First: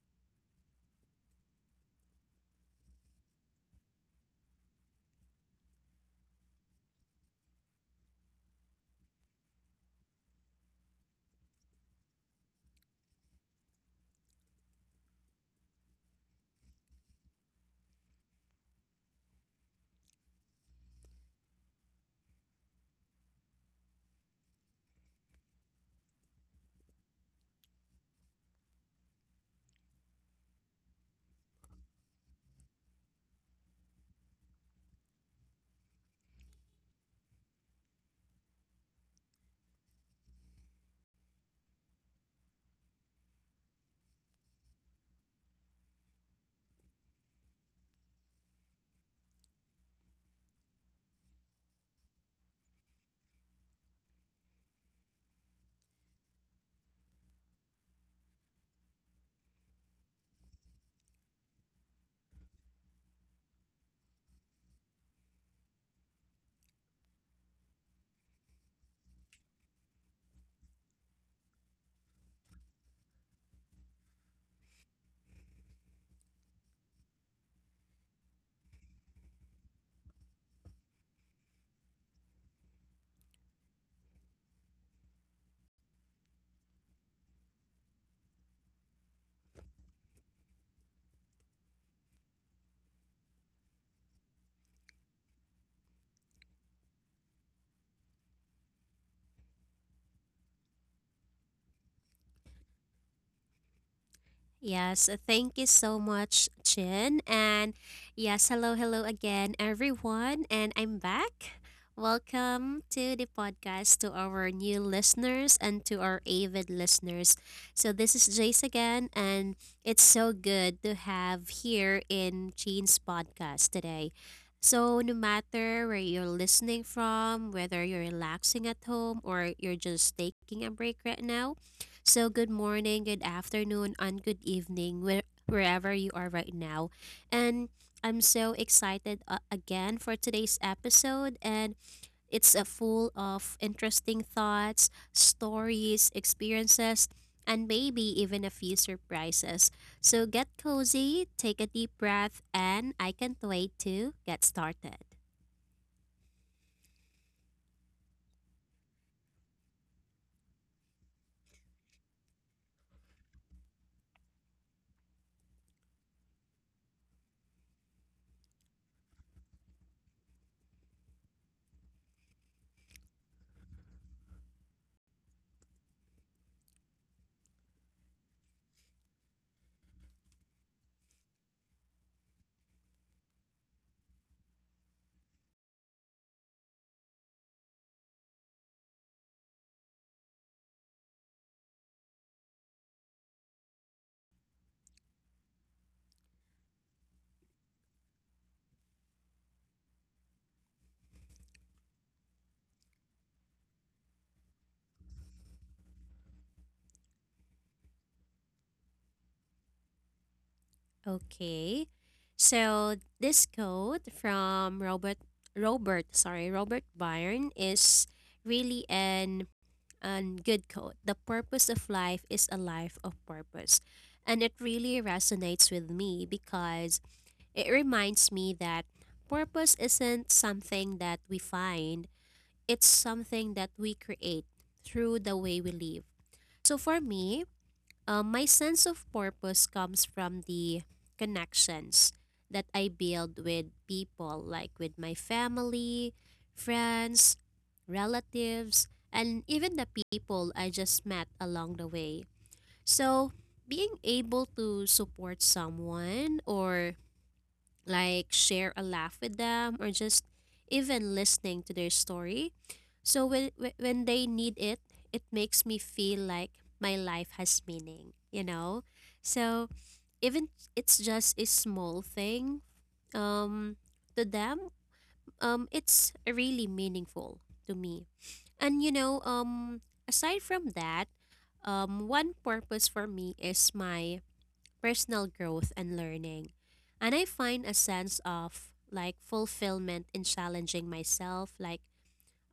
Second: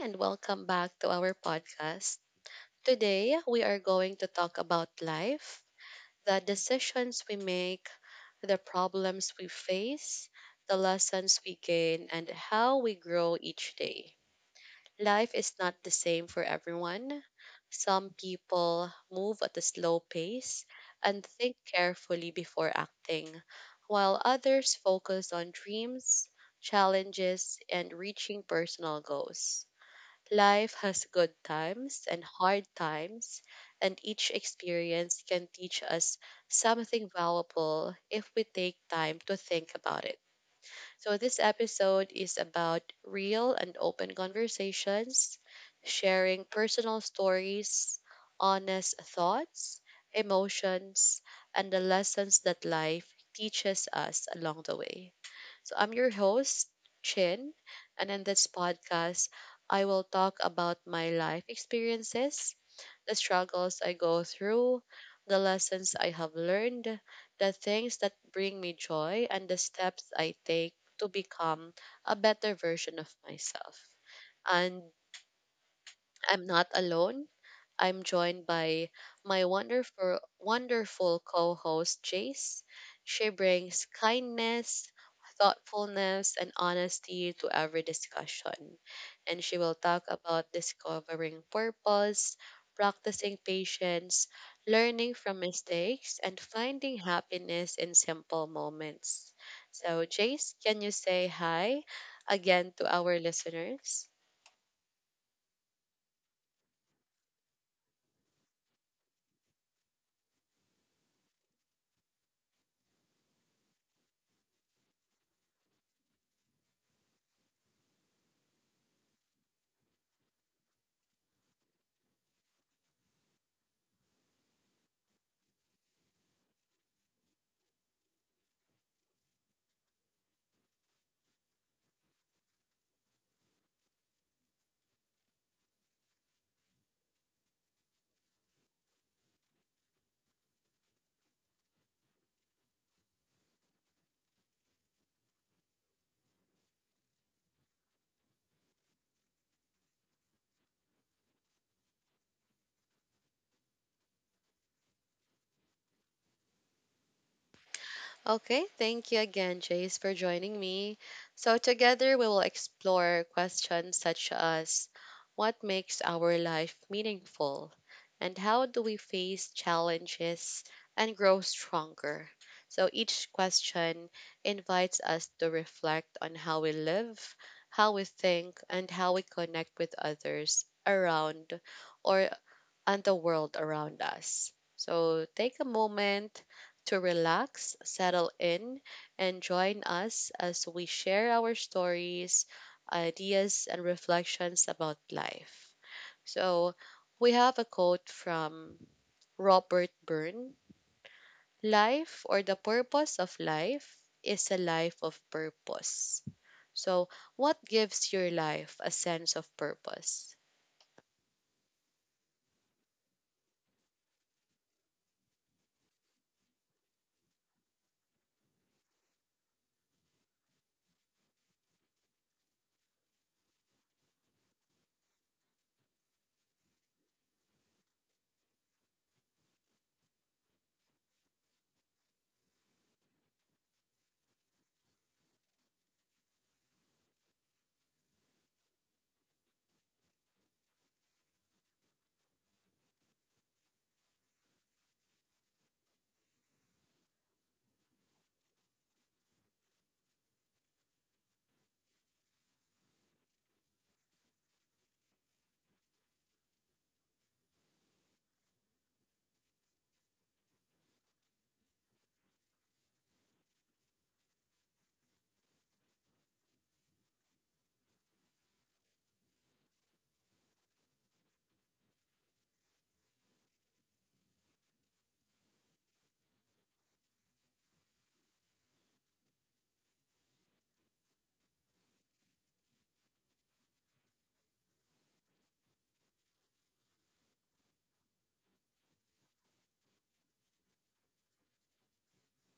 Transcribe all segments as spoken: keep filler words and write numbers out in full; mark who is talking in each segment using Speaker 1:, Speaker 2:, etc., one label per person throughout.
Speaker 1: and welcome back to our podcast. Today, we are going to talk about life, the decisions we make, the problems we face, the lessons we gain, and how we grow each day. Life is not the same for everyone. Some people move at a slow pace and think carefully before acting, while others focus on dreams, challenges, and reaching personal goals. Life has good times and hard times, and each experience can teach us something valuable if we take time to think about it. So, this episode is about real and open conversations, sharing personal stories, honest thoughts, emotions, and the lessons that life teaches us along the way. So I'm your host, Chin, and in this podcast, I will talk about my life experiences, the struggles I go through, the lessons I have learned, the things that bring me joy, and the steps I take to become a better version of myself. And I'm not alone. I'm joined by my wonderful, wonderful co host, Jace. She brings kindness, thoughtfulness, and honesty to every discussion. And she will talk about discovering purpose, practicing patience, learning from mistakes, and finding happiness in simple moments. So, Jace, can you say hi again to our listeners?
Speaker 2: Yes, uh, thank you so much, Chin. And yes, hello, hello again, everyone. And I'm back. Welcome to the podcast to our new listeners and to our avid listeners. So, this is Jace again, and it's so good to have here in Chin's podcast today. So, no matter where you're listening from, whether you're relaxing at home or you're just taking a break right now, so, good morning, good afternoon, and good evening, where, wherever you are right now. And I'm so excited uh, again for today's episode. And it's uh, full of interesting thoughts, stories, experiences, and maybe even a few surprises. So, get cozy, take a deep breath, and I can't wait to get started.
Speaker 1: Okay, thank you again, Jace, for joining me. So, together we will explore questions such as what makes our life meaningful and how do we face challenges and grow stronger. So, each question invites us to reflect on how we live, how we think, and how we connect with others around or and the world around us. So take a moment to relax, settle in, and join us as we share our stories, ideas, and reflections about life. So we have a quote from Robert Byrne. Life or the purpose of life is a life of purpose. So, what gives your life a sense of purpose?
Speaker 2: Okay. So this quote from Robert Robert, sorry, Robert Byrne is really an an good quote. The purpose of life is a life of purpose. And it really resonates with me because it reminds me that purpose isn't something that we find, it's something that we create through the way we live. So for me, um, my sense of purpose comes from the connections that I build with people, like with my family, friends, relatives, and even the people I just met along the way. So, being able to support someone, or like share a laugh with them, or just even listening to their story. So when whe- when they need it, it makes me feel like my life has meaning, you know? So even it's just a small thing um to them, um it's really meaningful to me. And you know, um aside from that, um one purpose for me is my personal growth and learning. And I find a sense of like fulfillment in challenging myself, like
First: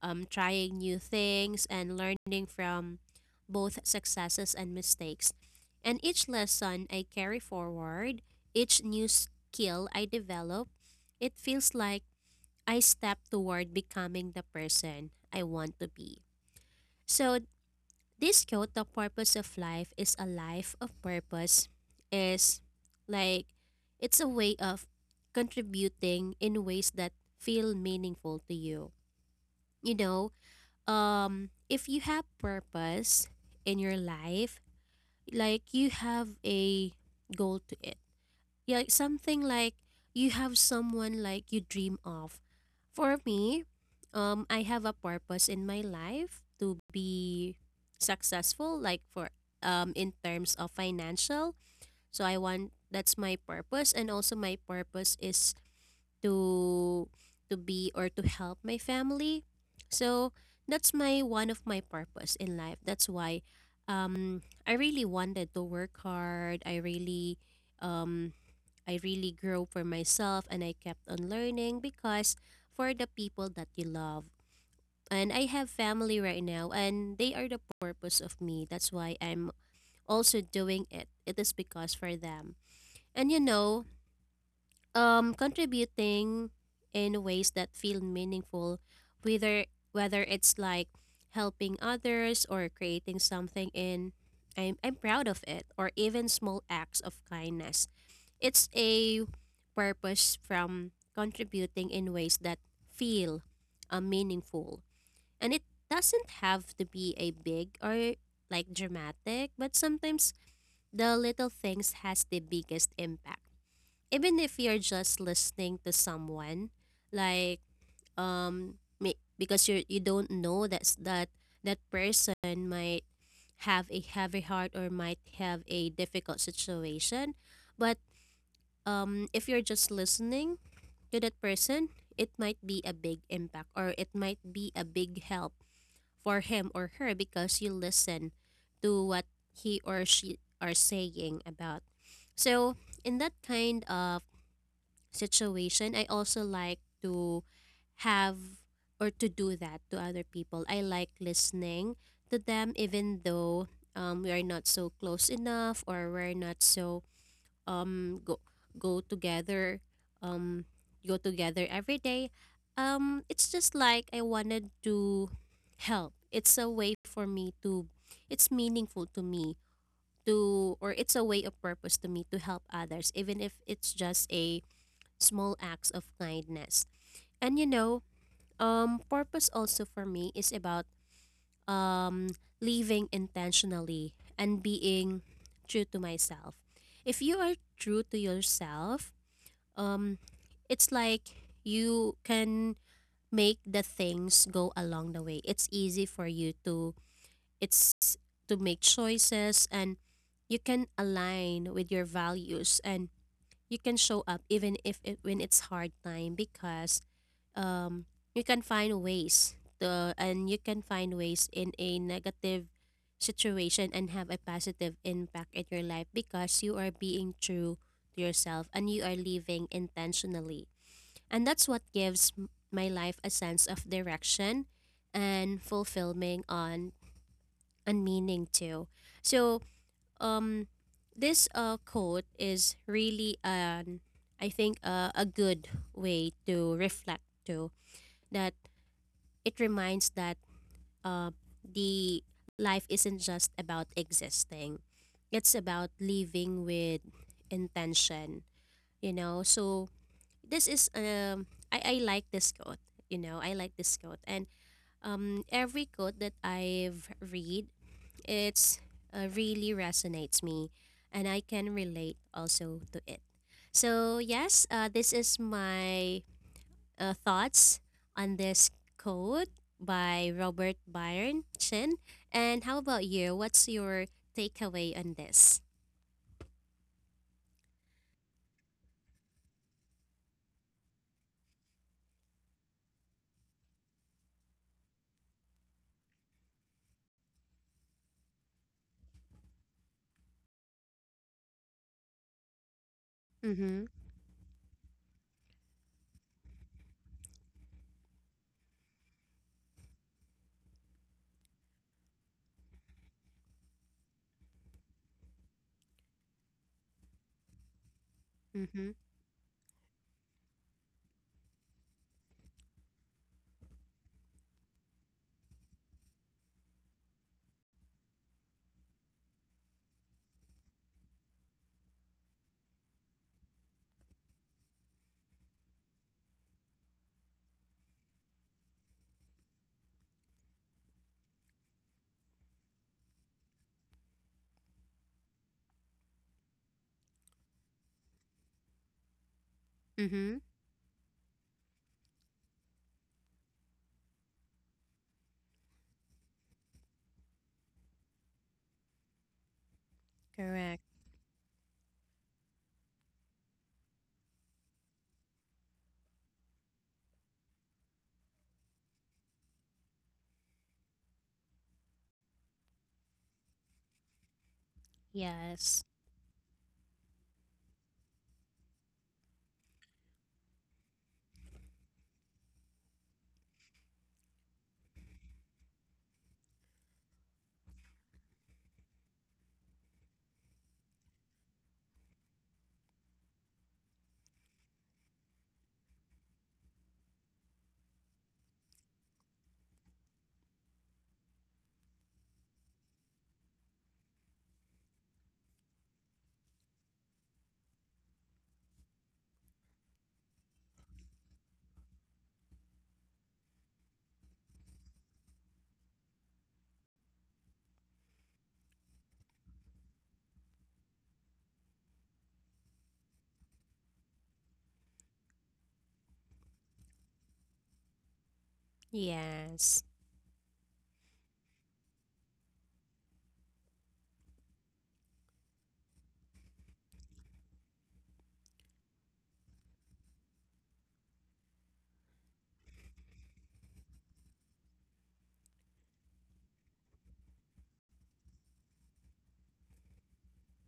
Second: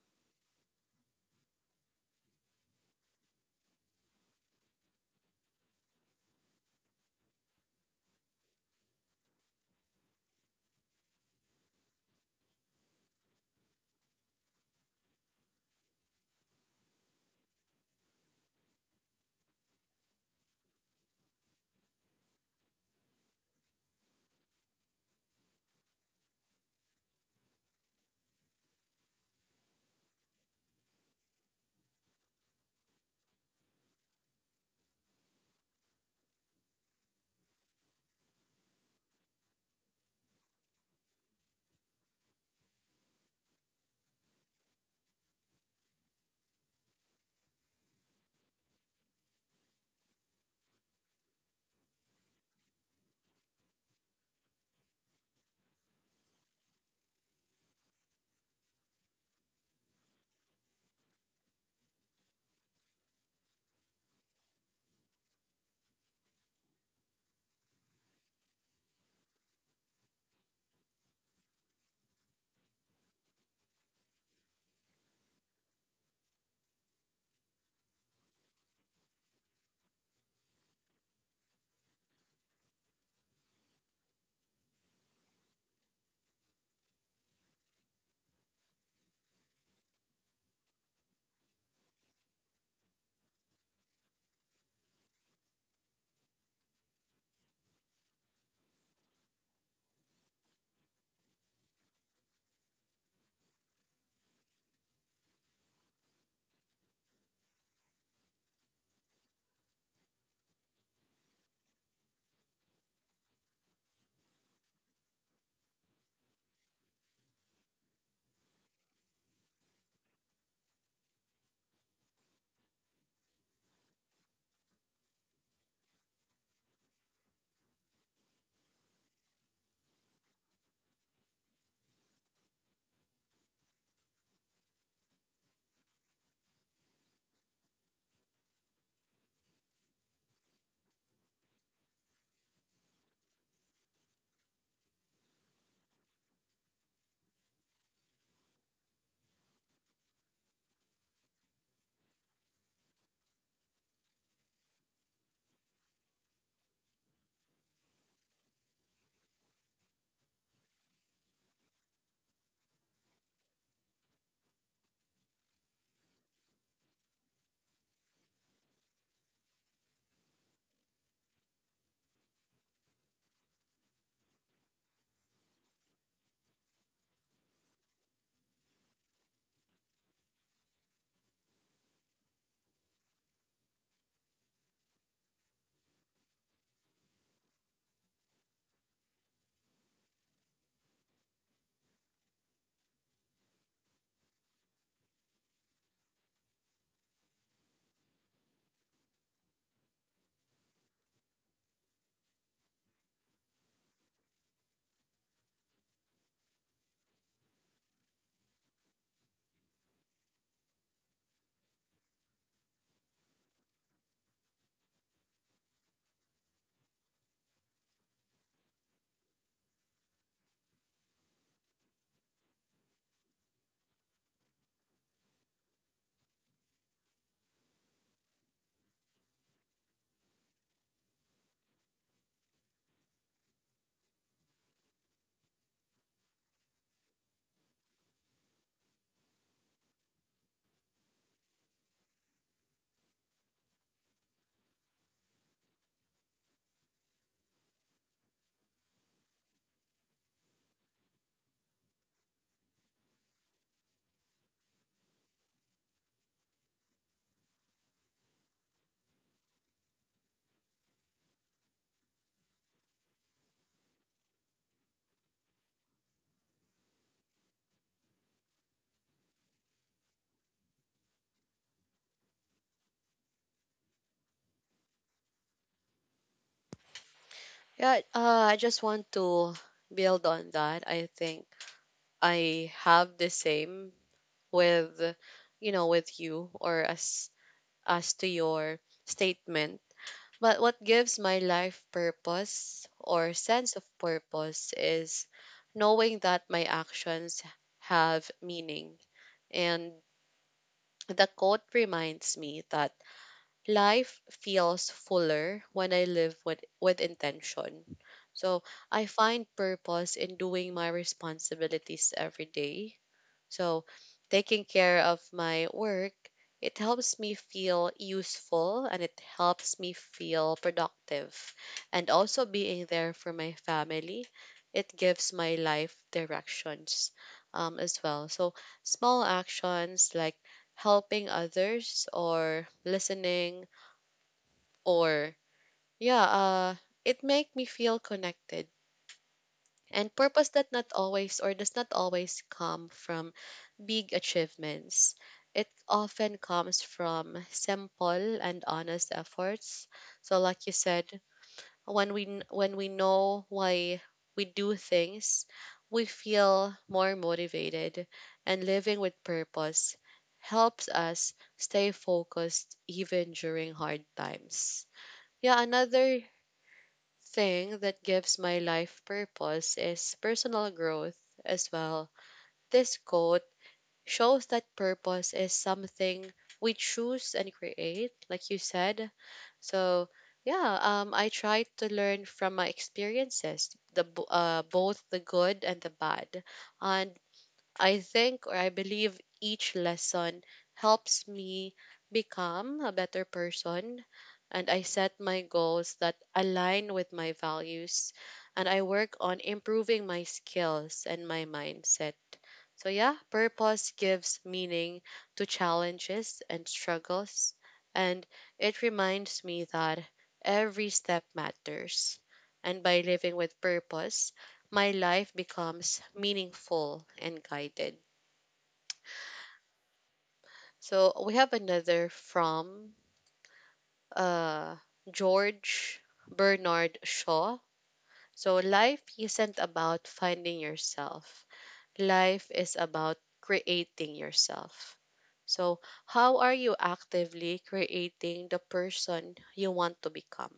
Speaker 2: um, trying new things and learning from both successes and mistakes. And each lesson I carry forward, each new skill I develop, it feels like I step toward becoming the person I want to be. So this quote, the purpose of life is a life of purpose, is like it's a way of contributing in ways that feel meaningful to you. You know, um, if you have purpose in your life, like you have a goal to it, yeah, like, something like you have someone like you dream of. For me, um, I have a purpose in my life to be successful, like for um in terms of financial. So I want that's my purpose, and also my purpose is to to be or to help my family. So that's my one of my purpose in life. That's why um I really wanted to work hard. I really um I really grow for myself, and I kept on learning because for the people that you love. And I have family right now, and they are the purpose of me. That's why I'm also doing it. It is because for them. And you know, um contributing in ways that feel meaningful, whether whether it's like helping others or creating something in I'm, I'm proud of, it or even small acts of kindness, it's a purpose from contributing in ways that feel uh, meaningful. And it doesn't have to be a big or like dramatic, but sometimes the little things has the biggest impact. Even if you're just listening to someone, like um may- because you you don't know that's that that person might have a heavy heart or might have a difficult situation. But um if you're just listening to that person, it might be a big impact or it might be a big help for him or her, because you listen to what he or she are saying about. So in that kind of situation, I also like to have or to do that to other people. I like listening to them, even though um, we are not so close enough, or we're not so um go go together, um go together every day. Um, it's just like I wanted to help. It's a way for me to. It's meaningful to me, to or it's a way of purpose to me to help others, even if it's just a small acts of kindness. And you know, um, purpose also for me is about um, living intentionally and being true to myself. If you are true to yourself, um, it's like you can make the things go along the way. It's easy for you to, it's to make choices, and you can align with your values, and you can show up even if it, when it's hard time, because um, you can find ways to, and you can find ways in a negative situation and have a positive impact in your life, because you are being true to yourself and you are living intentionally. And that's what gives m- my life a sense of direction and fulfillment on and meaning too. So um this uh quote is really an I think uh, a good way to reflect to that. It reminds that uh the life isn't just about existing. It's about living with intention, you know. So this is um I, I like this quote, you know, I like this quote. And um every quote that I've read, it's uh, really resonates me, and I can relate also to it. So yes, uh, this is my uh, thoughts on this code by Robert Byron Chin. And how about you? What's your takeaway on this?
Speaker 1: Yeah, uh, I just want to build on that. I think I have the same with, you know, with you or as as to your statement. But what gives my life purpose or sense
Speaker 2: Mm-hmm.
Speaker 1: of purpose is knowing that my actions have meaning. And the quote reminds me that life feels fuller when I live with, with intention. So
Speaker 2: Mm-hmm.
Speaker 1: I find purpose in doing my responsibilities every day, so, taking care of my work, it helps me feel useful and it helps me feel productive. And also being there for my family, it gives my life directions um, as well. So, small actions like helping others or listening or yeah, uh, it make me feel connected and
Speaker 2: Mm-hmm.
Speaker 1: purpose that not always or does not always come from big achievements. It often comes from simple and honest efforts. So like you
Speaker 2: Correct.
Speaker 1: said, when we kn- when we know why we do things, we feel more motivated and living with purpose helps us stay focused even during hard times. Yeah,
Speaker 2: Yes.
Speaker 1: another thing that gives my life purpose is personal growth as well. This quote shows that purpose is something we choose and create, like you said. So yeah, um, I try to learn from my experiences, the bo- uh, both the good and the bad, and I think or I believe each lesson helps me become a better person, and I set my goals that align with my values, and I work on improving my skills and my mindset, so, yeah, purpose gives meaning to challenges and struggles, and it reminds me that every step matters. And by living with purpose, my life becomes meaningful and guided.
Speaker 2: Yes.
Speaker 1: So, we have another from, uh, George Bernard Shaw. So, life isn't about finding yourself, life is about creating yourself. So, how are you actively creating the person you want to become?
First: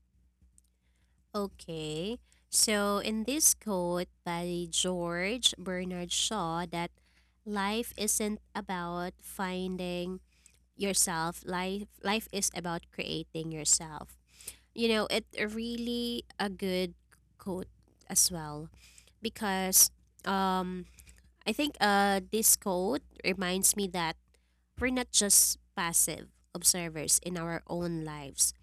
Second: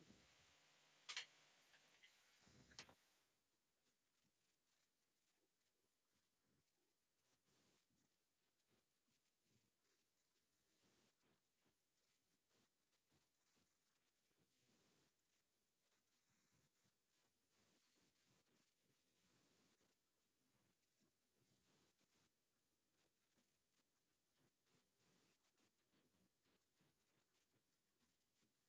Speaker 2: Okay. So, in this quote by George Bernard Shaw, that life isn't about finding yourself, life, life is about creating yourself. You know, it really a good quote as well, because um, I think uh, this quote reminds me that we're not just passive observers in our own lives.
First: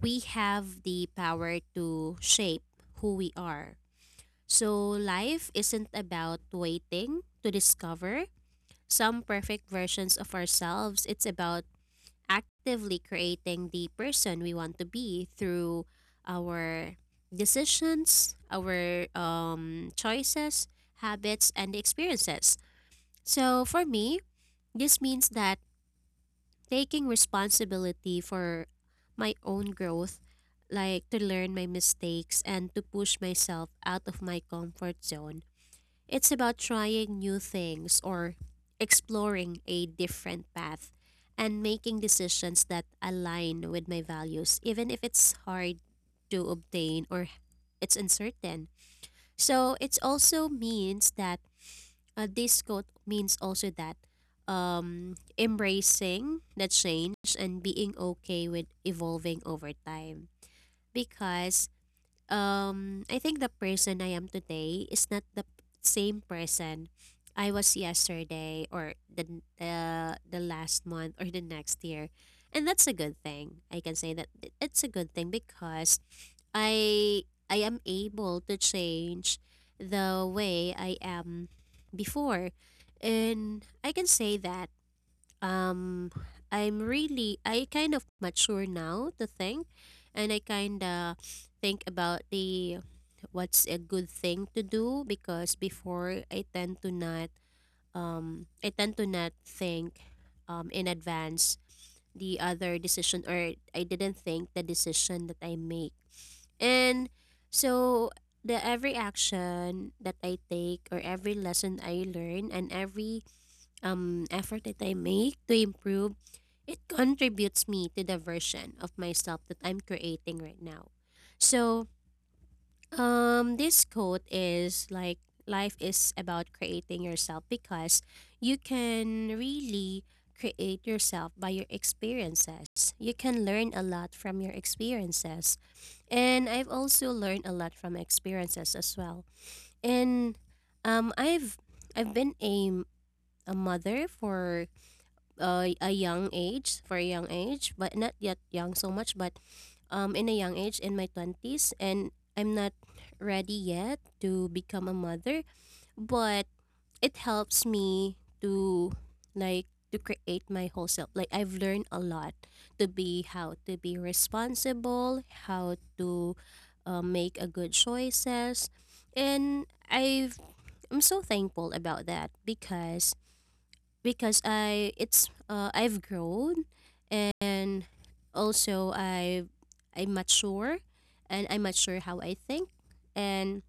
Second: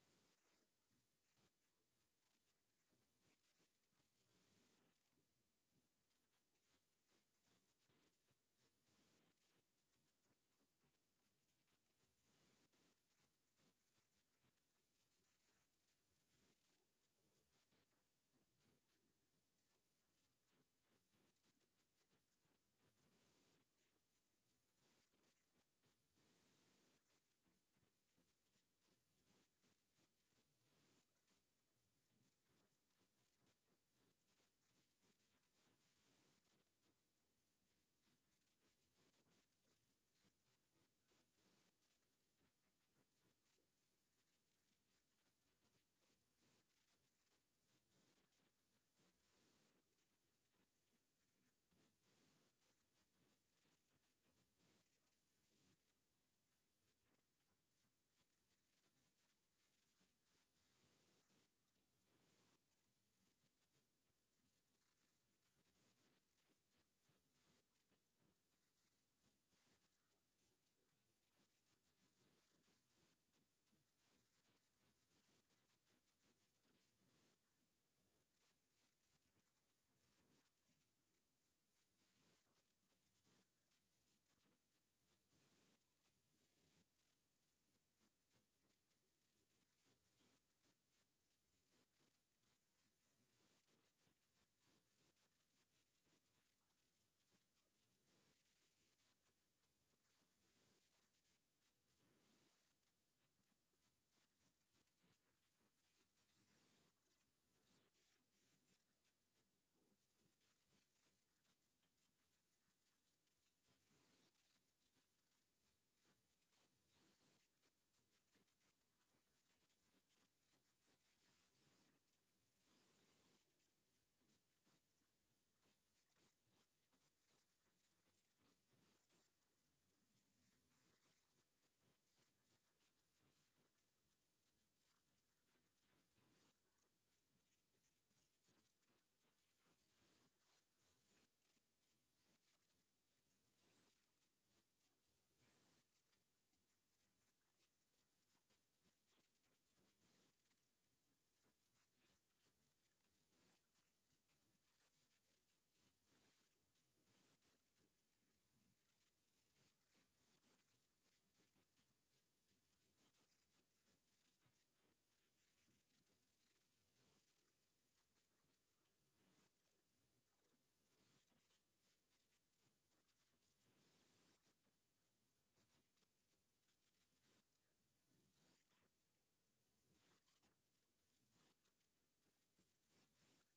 Speaker 2: We have the power to shape who we are. So, life isn't about waiting to discover some perfect versions of ourselves. It's about actively creating the person we want to be through our decisions, our um, choices, habits, and experiences. So, for me, this means that taking responsibility for my own growth, like to learn my mistakes and to push myself out of my comfort zone. It's about trying new things or exploring a different path and making decisions that align with my values, even if it's hard to obtain or it's uncertain. So it also means that uh, this quote means also that um, embracing the change and being okay with evolving over time. Because um, I think the person I am today is not the p- same person I was yesterday or the the the last month or the next year, and that's a good thing. I can say that it- it's a good thing because I I am able to change the way I am before. And I can say that um I'm really I kind of mature now to think, and I kind of think about the, what's a good thing to do, because before I tend to not um I tend to not think, um in advance, the other decision, or I didn't think the decision that I make. And so the every action that I take, or every lesson I learn, and every um effort that I make to improve, it contributes me to the version of myself that I'm creating right now. So um this quote is like life is about creating yourself, because you can really create yourself by your experiences. You can learn a lot from your experiences, and I've also learned a lot from my experiences as well. And um, I've I've been a a mother for uh, a young age, for a young age, but not yet young so much. But um, in a young age in my twenties, and I'm not ready yet to become a mother, but it helps me to, like, to create my whole self. Like I've learned a lot to be, how to be responsible, how to uh, make a good choices. And I've I'm so thankful about that, because because I it's uh, I've grown, and also I I mature, and I mature how I think. And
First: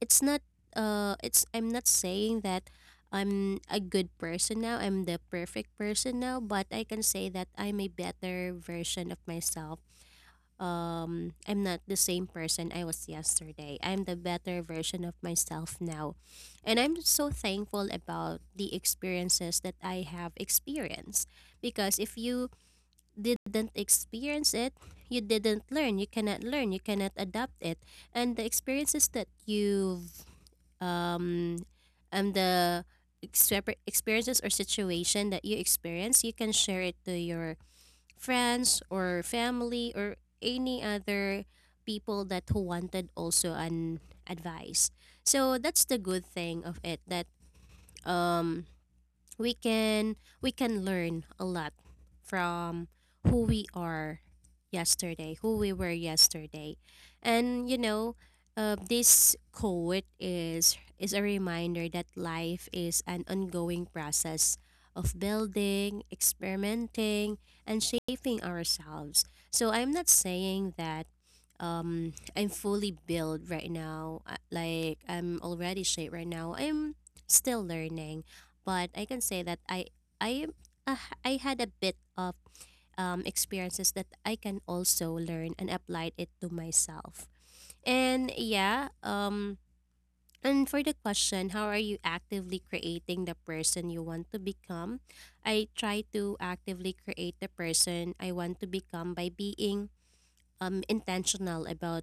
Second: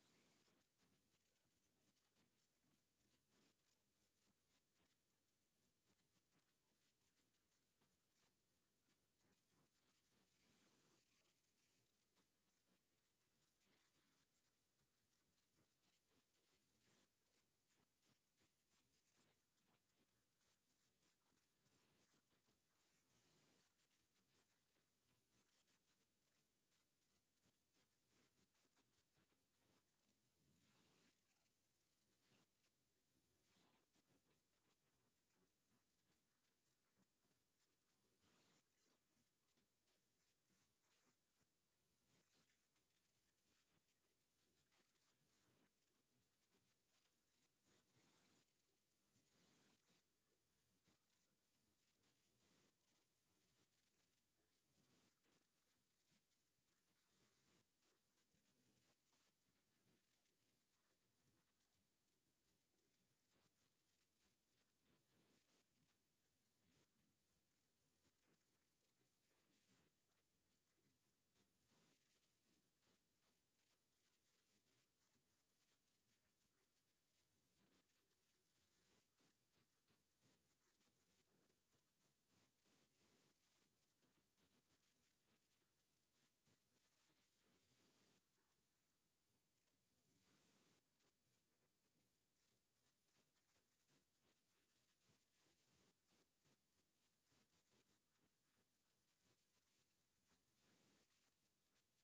Speaker 2: it's not, uh it's I'm not saying that I'm a good person now, I'm the perfect person now, but I can say that I'm a better version of myself. Um I'm not the same person I was yesterday. I'm the better version of myself now. And I'm so thankful about the experiences that I have experienced, because if you didn't experience it, you didn't learn, you cannot learn, you cannot adapt it. And the experiences that you've um, um the exper- experiences or situation that you experience, you can share it to your friends or family or any other people that who wanted also an advice. So that's the good thing of it, that um we can we can learn a lot from who we are yesterday, who we were yesterday. And you know, uh, this quote is is a reminder that life is an ongoing process of building, experimenting, and shaping ourselves. So I'm not saying that um, I'm fully built right now. uh, Like I'm already shaped right now. I'm still learning, but I can say that I I am- uh, I had a bit of um, experiences that I can also learn and applied it to myself. And yeah, um, and for the question, how are you actively creating the person you want to become? I try to actively create the person I want to become by being um, intentional about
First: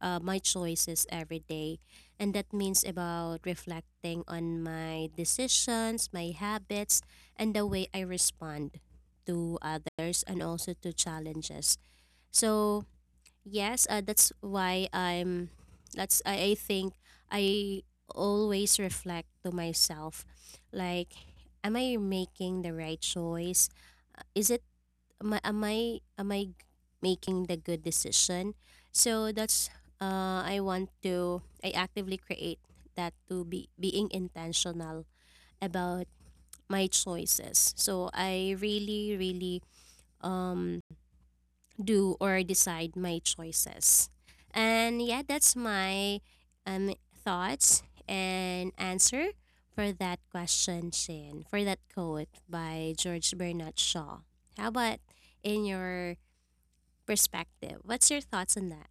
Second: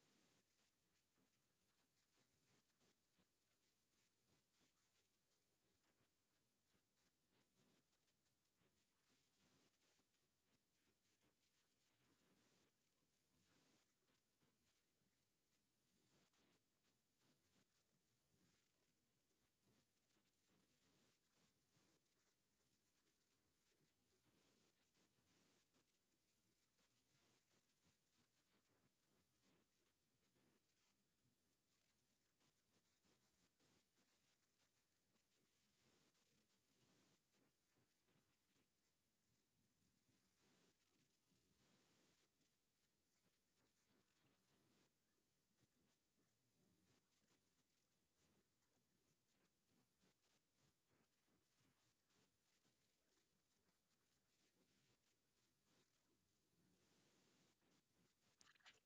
Speaker 2: uh, my choices every day. And that means about reflecting on my decisions, my habits, and the way I respond to others and also to challenges. So, yes, uh, that's why I'm, that's, I, I think I always reflect to myself, like, am I making the right choice? Uh, Is it am I am I am I making the good decision? So that's uh, I want to I actively create that to be being intentional about my choices. So I really really um, do or decide my choices, and yeah, that's my um thoughts and answer for that question, Shin, for that quote by George Bernard Shaw. How about in your perspective. What's your thoughts on that?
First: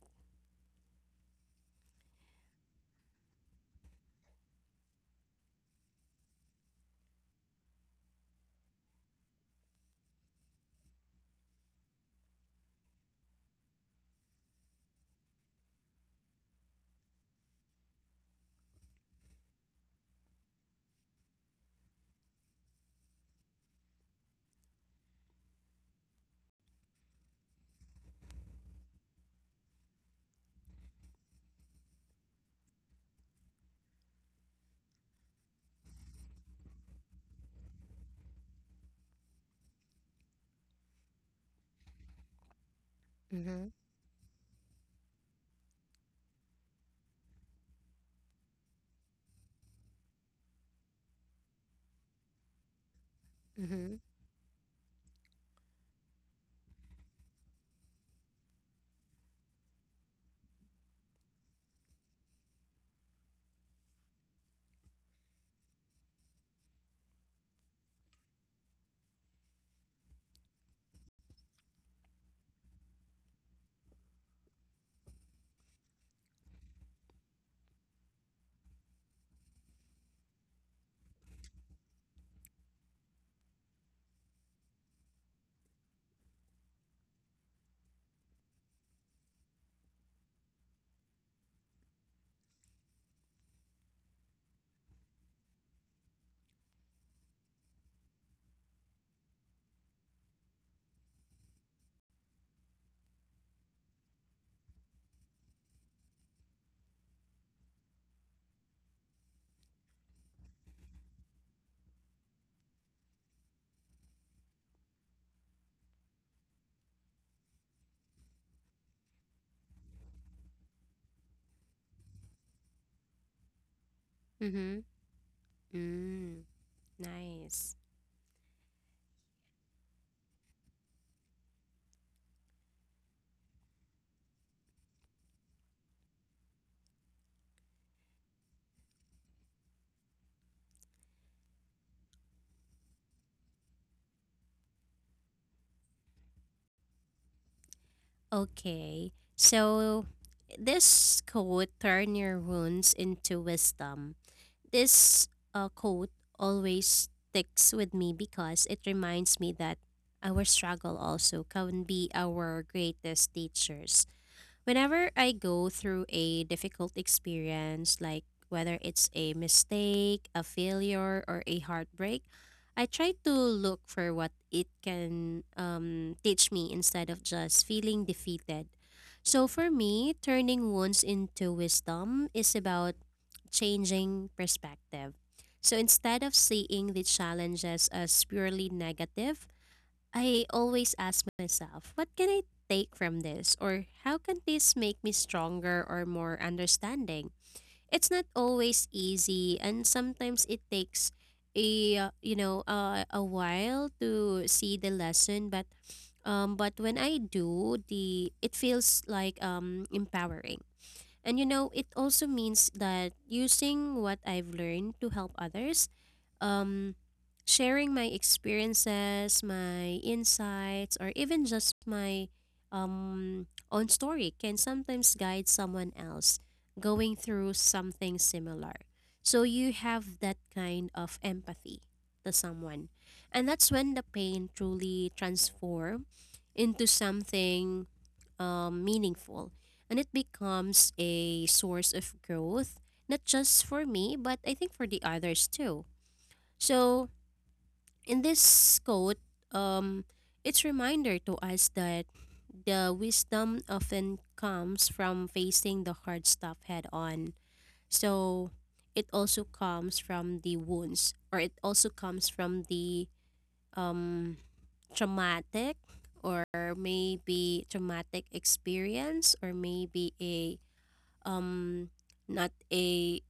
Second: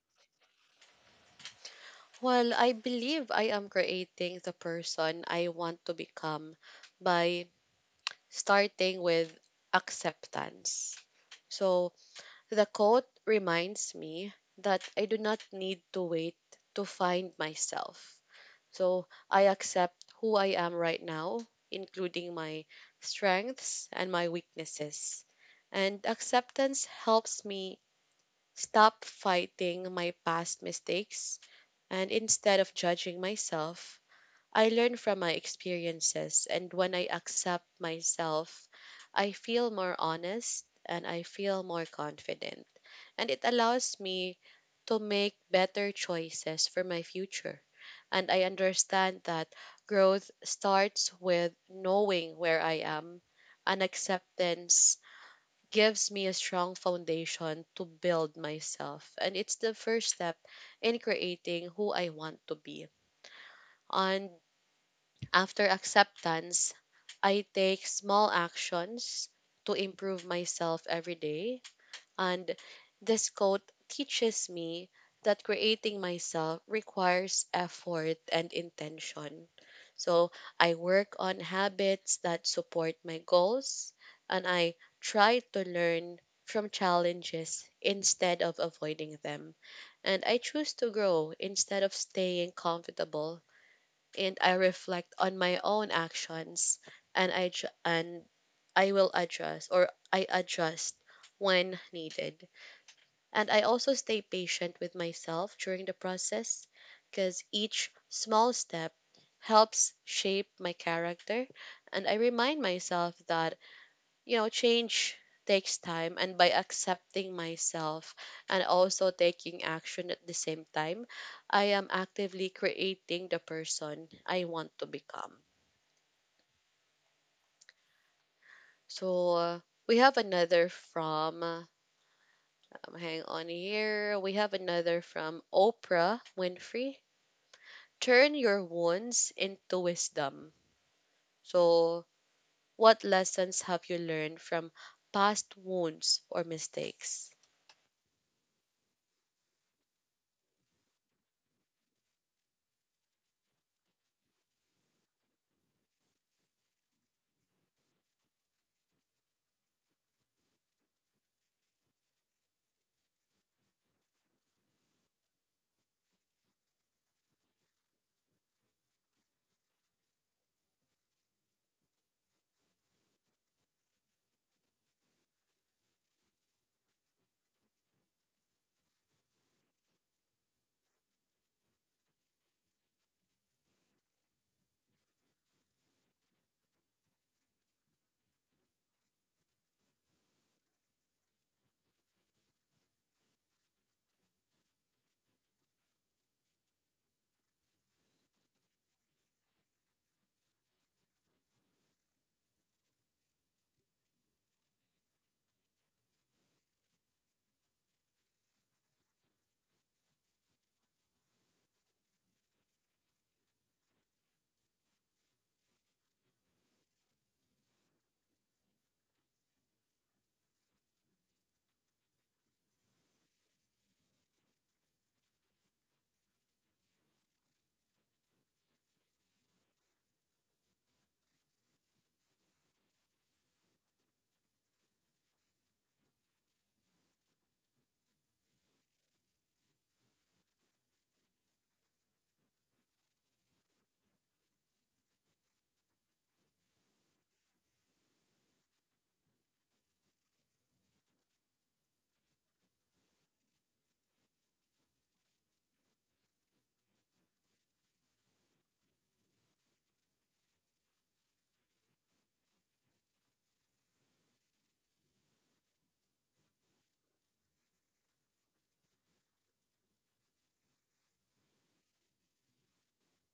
Speaker 1: Well, I believe I am creating the person I want to become by starting with acceptance. So, the quote reminds me that I do not need to wait to find myself. So, I accept who I am right now, including my strengths and my weaknesses. And acceptance helps me stop fighting my past mistakes and instead of judging myself, I learn from my experiences and when I accept myself, I feel more honest and I feel more confident and it
Speaker 2: Mm-hmm.
Speaker 1: allows me to make better choices for my future. And I understand that growth starts with knowing where I am and
Speaker 2: Mm-hmm.
Speaker 1: acceptance gives me a strong foundation to build myself. And it's the first step in creating who I want to be. And after acceptance, I take small actions to improve myself every day and this quote teaches me that creating myself requires effort and intention. So I work on habits that support my goals and I try to learn from challenges instead of avoiding them. And I choose to grow instead of staying comfortable. And I reflect on my own actions and I, ju- and I will adjust or I adjust when needed. And I also stay patient with myself during the process because each small step helps shape my character. And I remind myself that, you know, change takes time. And by accepting myself and also taking action at the same time, I am actively creating the person I want
Speaker 2: Mm-hmm.
Speaker 1: to become.
Speaker 2: Mm. Nice.
Speaker 1: So, uh, we have another from, uh, um, hang on here, we have another from Oprah Winfrey. Turn your wounds into wisdom. So, what lessons have you learned from past wounds or mistakes?
Speaker 2: Okay. So this quote, turn your wounds into wisdom. This uh, quote always sticks with me because it reminds me that our struggle also can be our greatest teachers. Whenever I go through a difficult experience, like whether it's a mistake, a failure, or a heartbreak, I try to look for what it can um, teach me instead of just feeling defeated. So for me, turning wounds into wisdom is about changing perspective. So instead of seeing the challenges as purely negative, I always ask myself, what can I take from this? Or how can this make me stronger or more understanding? It's not always easy, and sometimes it takes a uh, you know uh, a while to see the lesson, but um but when I do, the it feels like um empowering, and you know, it also means that using what I've learned to help others, um, sharing my experiences, my insights, or even just my um, own story can sometimes guide someone else going through something similar. So you have that kind of empathy to someone. And that's when the pain truly transforms into something um, meaningful. And it becomes a source of growth, not just for me, but I think for the others too. So in this quote, um, it's reminder to us that the wisdom often comes from facing the hard stuff head on. So it also comes from the wounds, or it also comes from the um, traumatic, or maybe traumatic experience, or maybe a um, not a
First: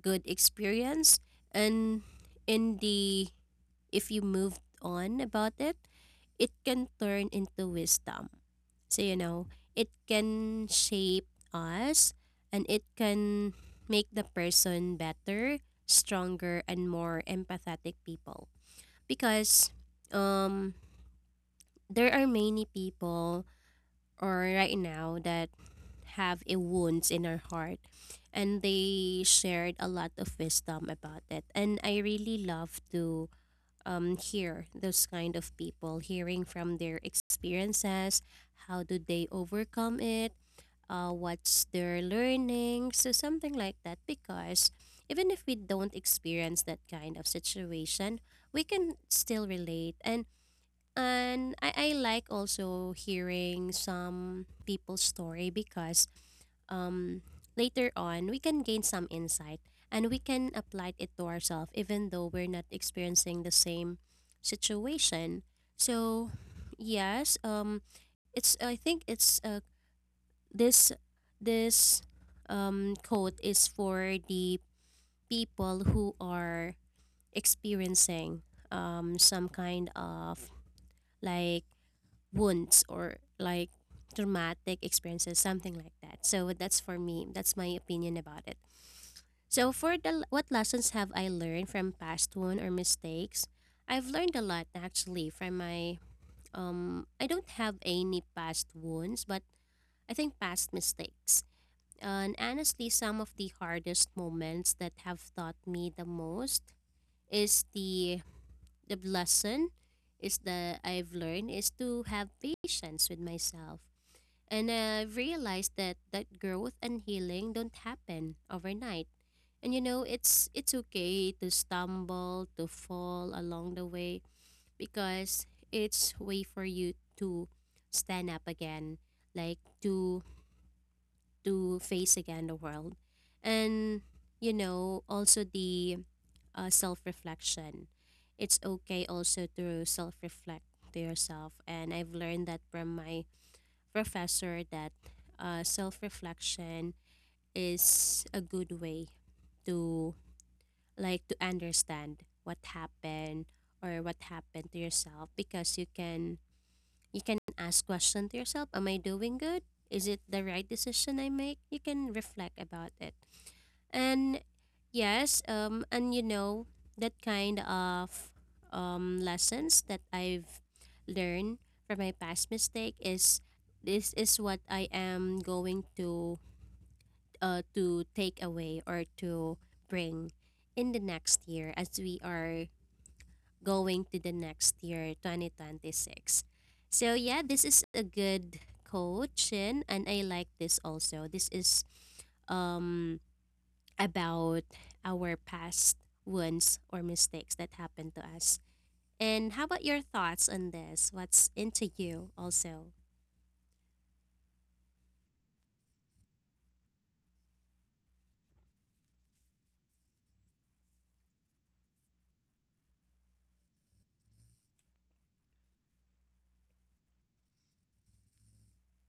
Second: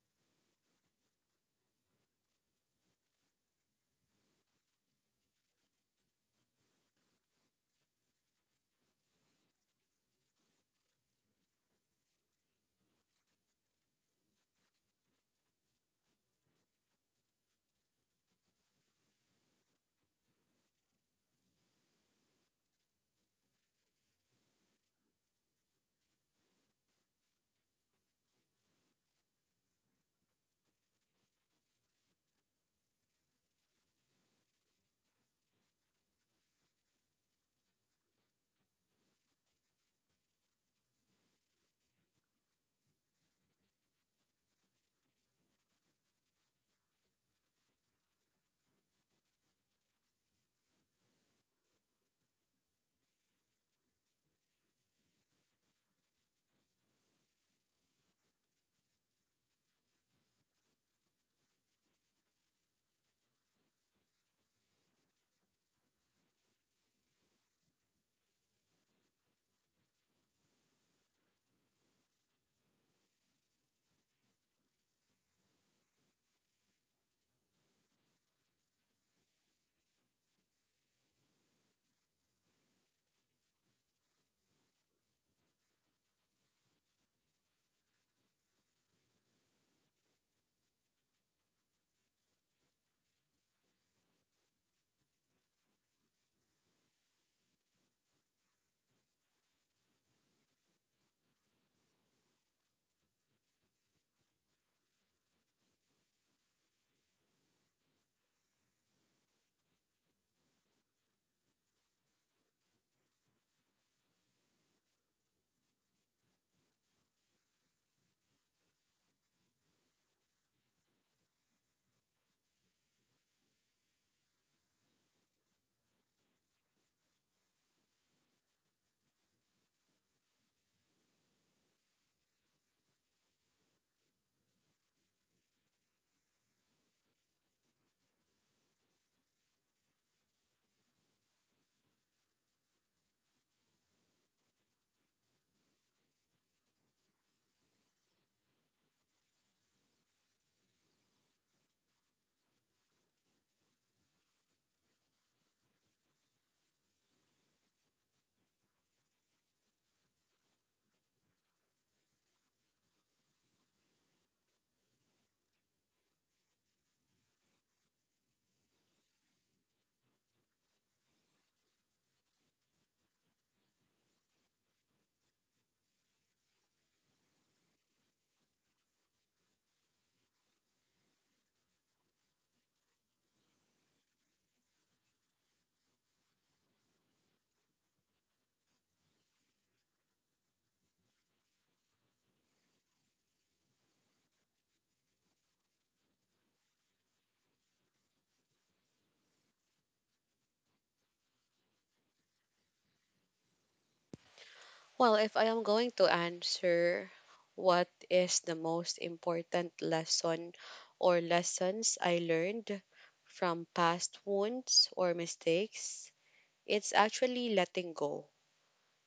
Speaker 2: good experience, and in the, if you moved on about it, it can turn into wisdom. So you know, it can shape us, and it can make the person better, stronger and more empathetic people because um there are many people or right now that have a wounds in our heart, and they shared a lot of wisdom about it, and I really love to um, hear those kind of people, hearing from their experiences, how do they overcome it, uh, what's their learning, so something like that, because even if we don't experience that kind of situation, we can still relate, and and I, I like also hearing some people's story because um, later on, we can gain some insight and we can apply it to ourselves, even though we're not experiencing the same situation. So, yes, um, it's I think it's uh, this this um, quote is for the people who are experiencing um, some kind of like wounds or like traumatic experiences, something like that. So that's for me. That's my opinion about it. So for the, what lessons have I learned from past wound or mistakes? I've learned a lot actually from my um I don't have any past wounds, but I think past mistakes. And honestly, some of the hardest moments that have taught me the most is the the lesson is that I've learned is to have patience with myself. And I realized that that growth and healing don't happen overnight. And you know, it's it's okay to stumble, to fall along the way because it's way for you to stand up again, like to to face again the world. And you know, also the uh, self-reflection. It's okay also to self-reflect to yourself, and I've learned that from my professor that uh, self-reflection is a good way to, like, to understand what happened or what happened to yourself, because you can, you can ask question to yourself, am I doing good, is it the right decision I make, you can reflect about it. And yes, um, and you know, that kind of um, lessons that I've learned from my past mistake is this is what I am going to uh, to take away or to bring in the next year, as we are going to the next year, twenty twenty-six. So yeah, this is a good coach, and, and I like this also. This is um about our past wounds or mistakes that happened to us. And how about your thoughts on this? What's into you also?
Speaker 1: Well, if I am going to answer what is the most important lesson or lessons I learned from past wounds or mistakes, it's actually letting go.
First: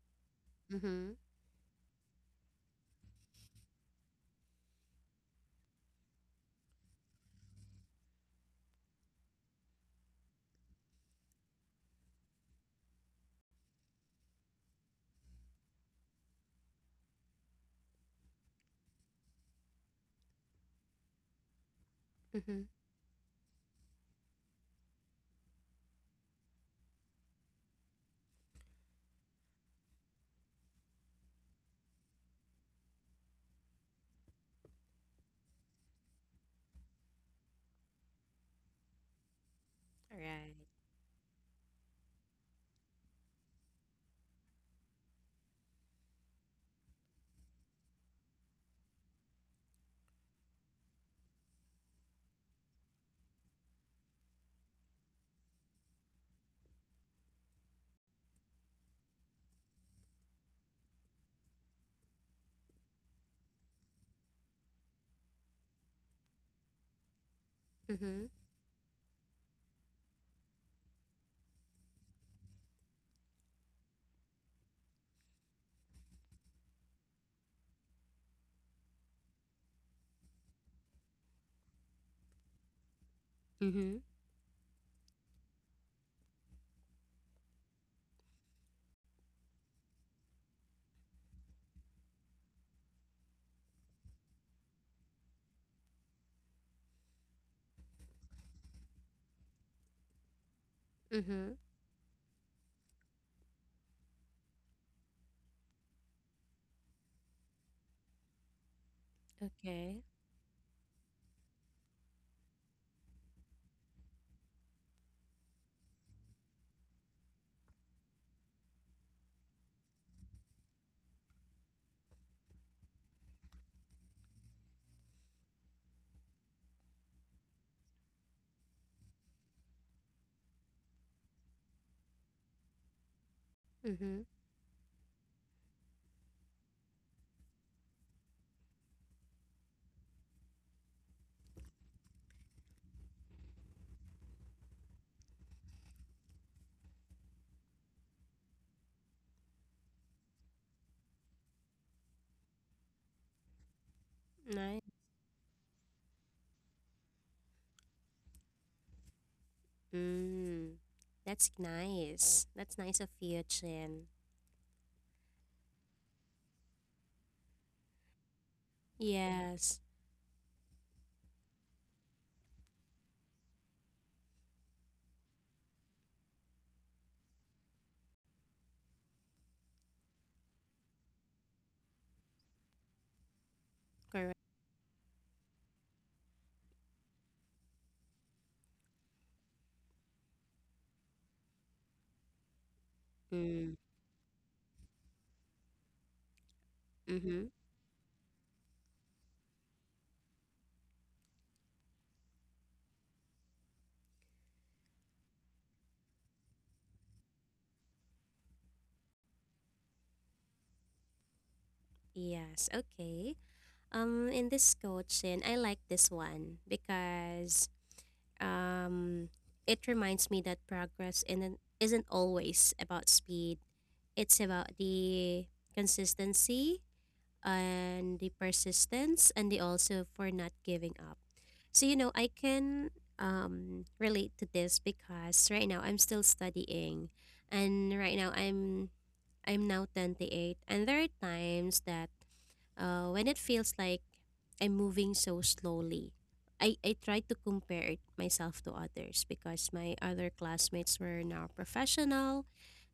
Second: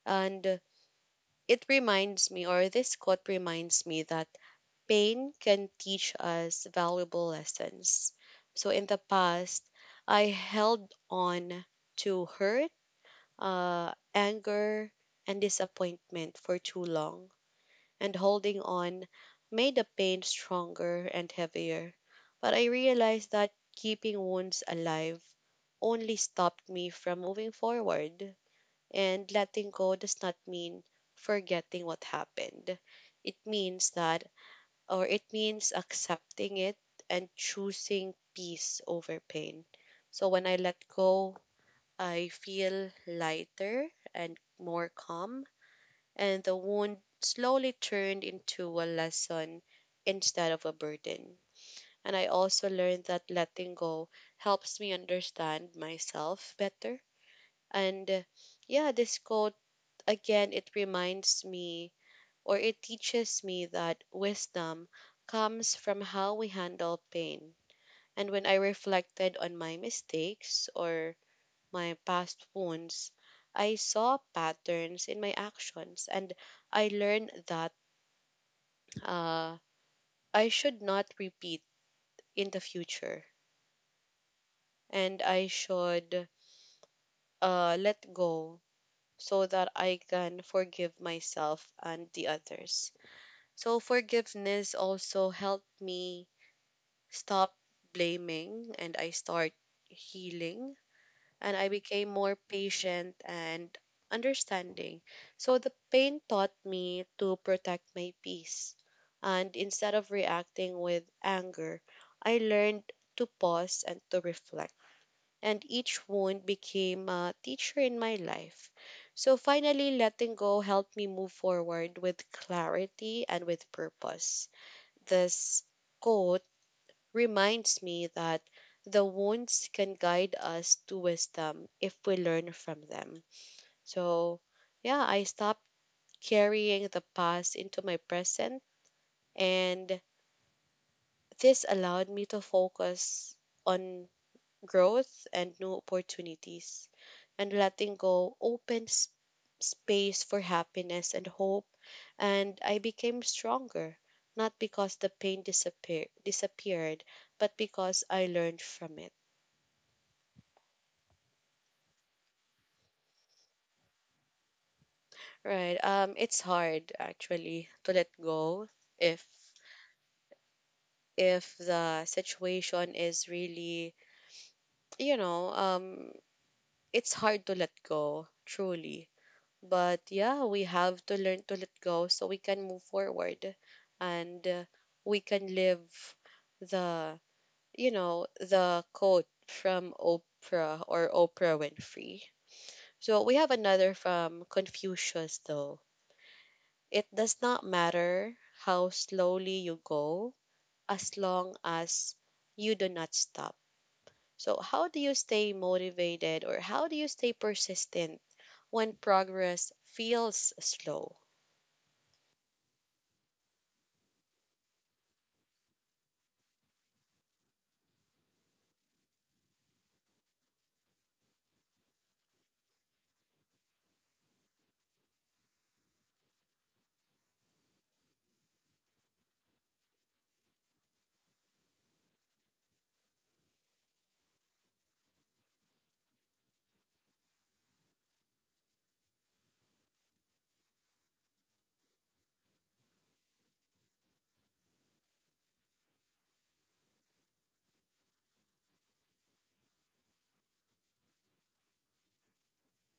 Speaker 1: And
Speaker 2: Mm-hmm.
Speaker 1: it reminds me, or this quote reminds me that pain can teach us valuable lessons. So in the past, I held on to hurt, uh, anger, and disappointment for too long, and holding on made the pain stronger and heavier. But
Speaker 2: Mm-hmm.
Speaker 1: I realized that keeping wounds alive only stopped me from moving forward, and letting go does not mean forgetting what happened. It means that or it means accepting it and choosing peace over pain.
Speaker 2: All
Speaker 1: So when I
Speaker 2: right.
Speaker 1: let go, I feel lighter and more calm, and the wound slowly turned into a lesson instead of a burden. And I also learned that letting go helps me understand myself better. And uh, yeah, this quote again, it reminds me or it teaches me that wisdom comes from how we handle pain.
Speaker 2: Mm-hmm.
Speaker 1: And when I reflected on my mistakes or my past wounds, I saw patterns in my actions and I learned that uh, I should not repeat in the future
Speaker 2: Mm-hmm.
Speaker 1: and I should uh, let go so that I can forgive myself and the others. So, forgiveness also helped me stop blaming and I start healing
Speaker 2: Mm-hmm.
Speaker 1: and I became more patient and understanding. So the pain taught me to protect my peace. And instead
Speaker 2: Okay.
Speaker 1: of reacting with anger, I learned to pause and to reflect. And each wound became a teacher in my life. So finally, letting go helped me move forward with clarity and with purpose. This quote reminds me that the wounds can guide us to wisdom if we learn from them.
Speaker 2: Mm-hmm.
Speaker 1: So, yeah, I stopped carrying the past into my present, and this allowed me to focus on growth and new opportunities. And letting go opens space for happiness and hope, and I became stronger, not
Speaker 2: Nice.
Speaker 1: because the pain disappear- disappeared, but because I learned from it.
Speaker 2: Mm. That's nice. That's nice of you, Chin.
Speaker 1: Right. Um, it's hard actually to let go if
Speaker 2: Yes.
Speaker 1: if the situation is really, you know, um, it's hard to let go, truly. But yeah, we have to learn to let go so we can move forward
Speaker 2: Correct.
Speaker 1: and, uh, we can live the, you know, the quote from Oprah or Oprah Winfrey. So we have
Speaker 2: Mm.
Speaker 1: another from Confucius though. It does
Speaker 2: Mm-hmm.
Speaker 1: not matter how slowly you go as long as you do not stop. So, how do you stay motivated or how do you stay persistent when progress feels slow?
Speaker 2: Yes. Okay. Um, in this coaching, I like this one because um, it reminds me that progress isn't, isn't always about speed. It's about the consistency and the persistence and the also for not giving up. So, you know, I can um, relate to this because right now I'm still studying, and right now I'm I'm now twenty-eight, and there are times that uh, when it feels like I'm moving so slowly, I, I try to compare it myself to others because my other classmates were now professional,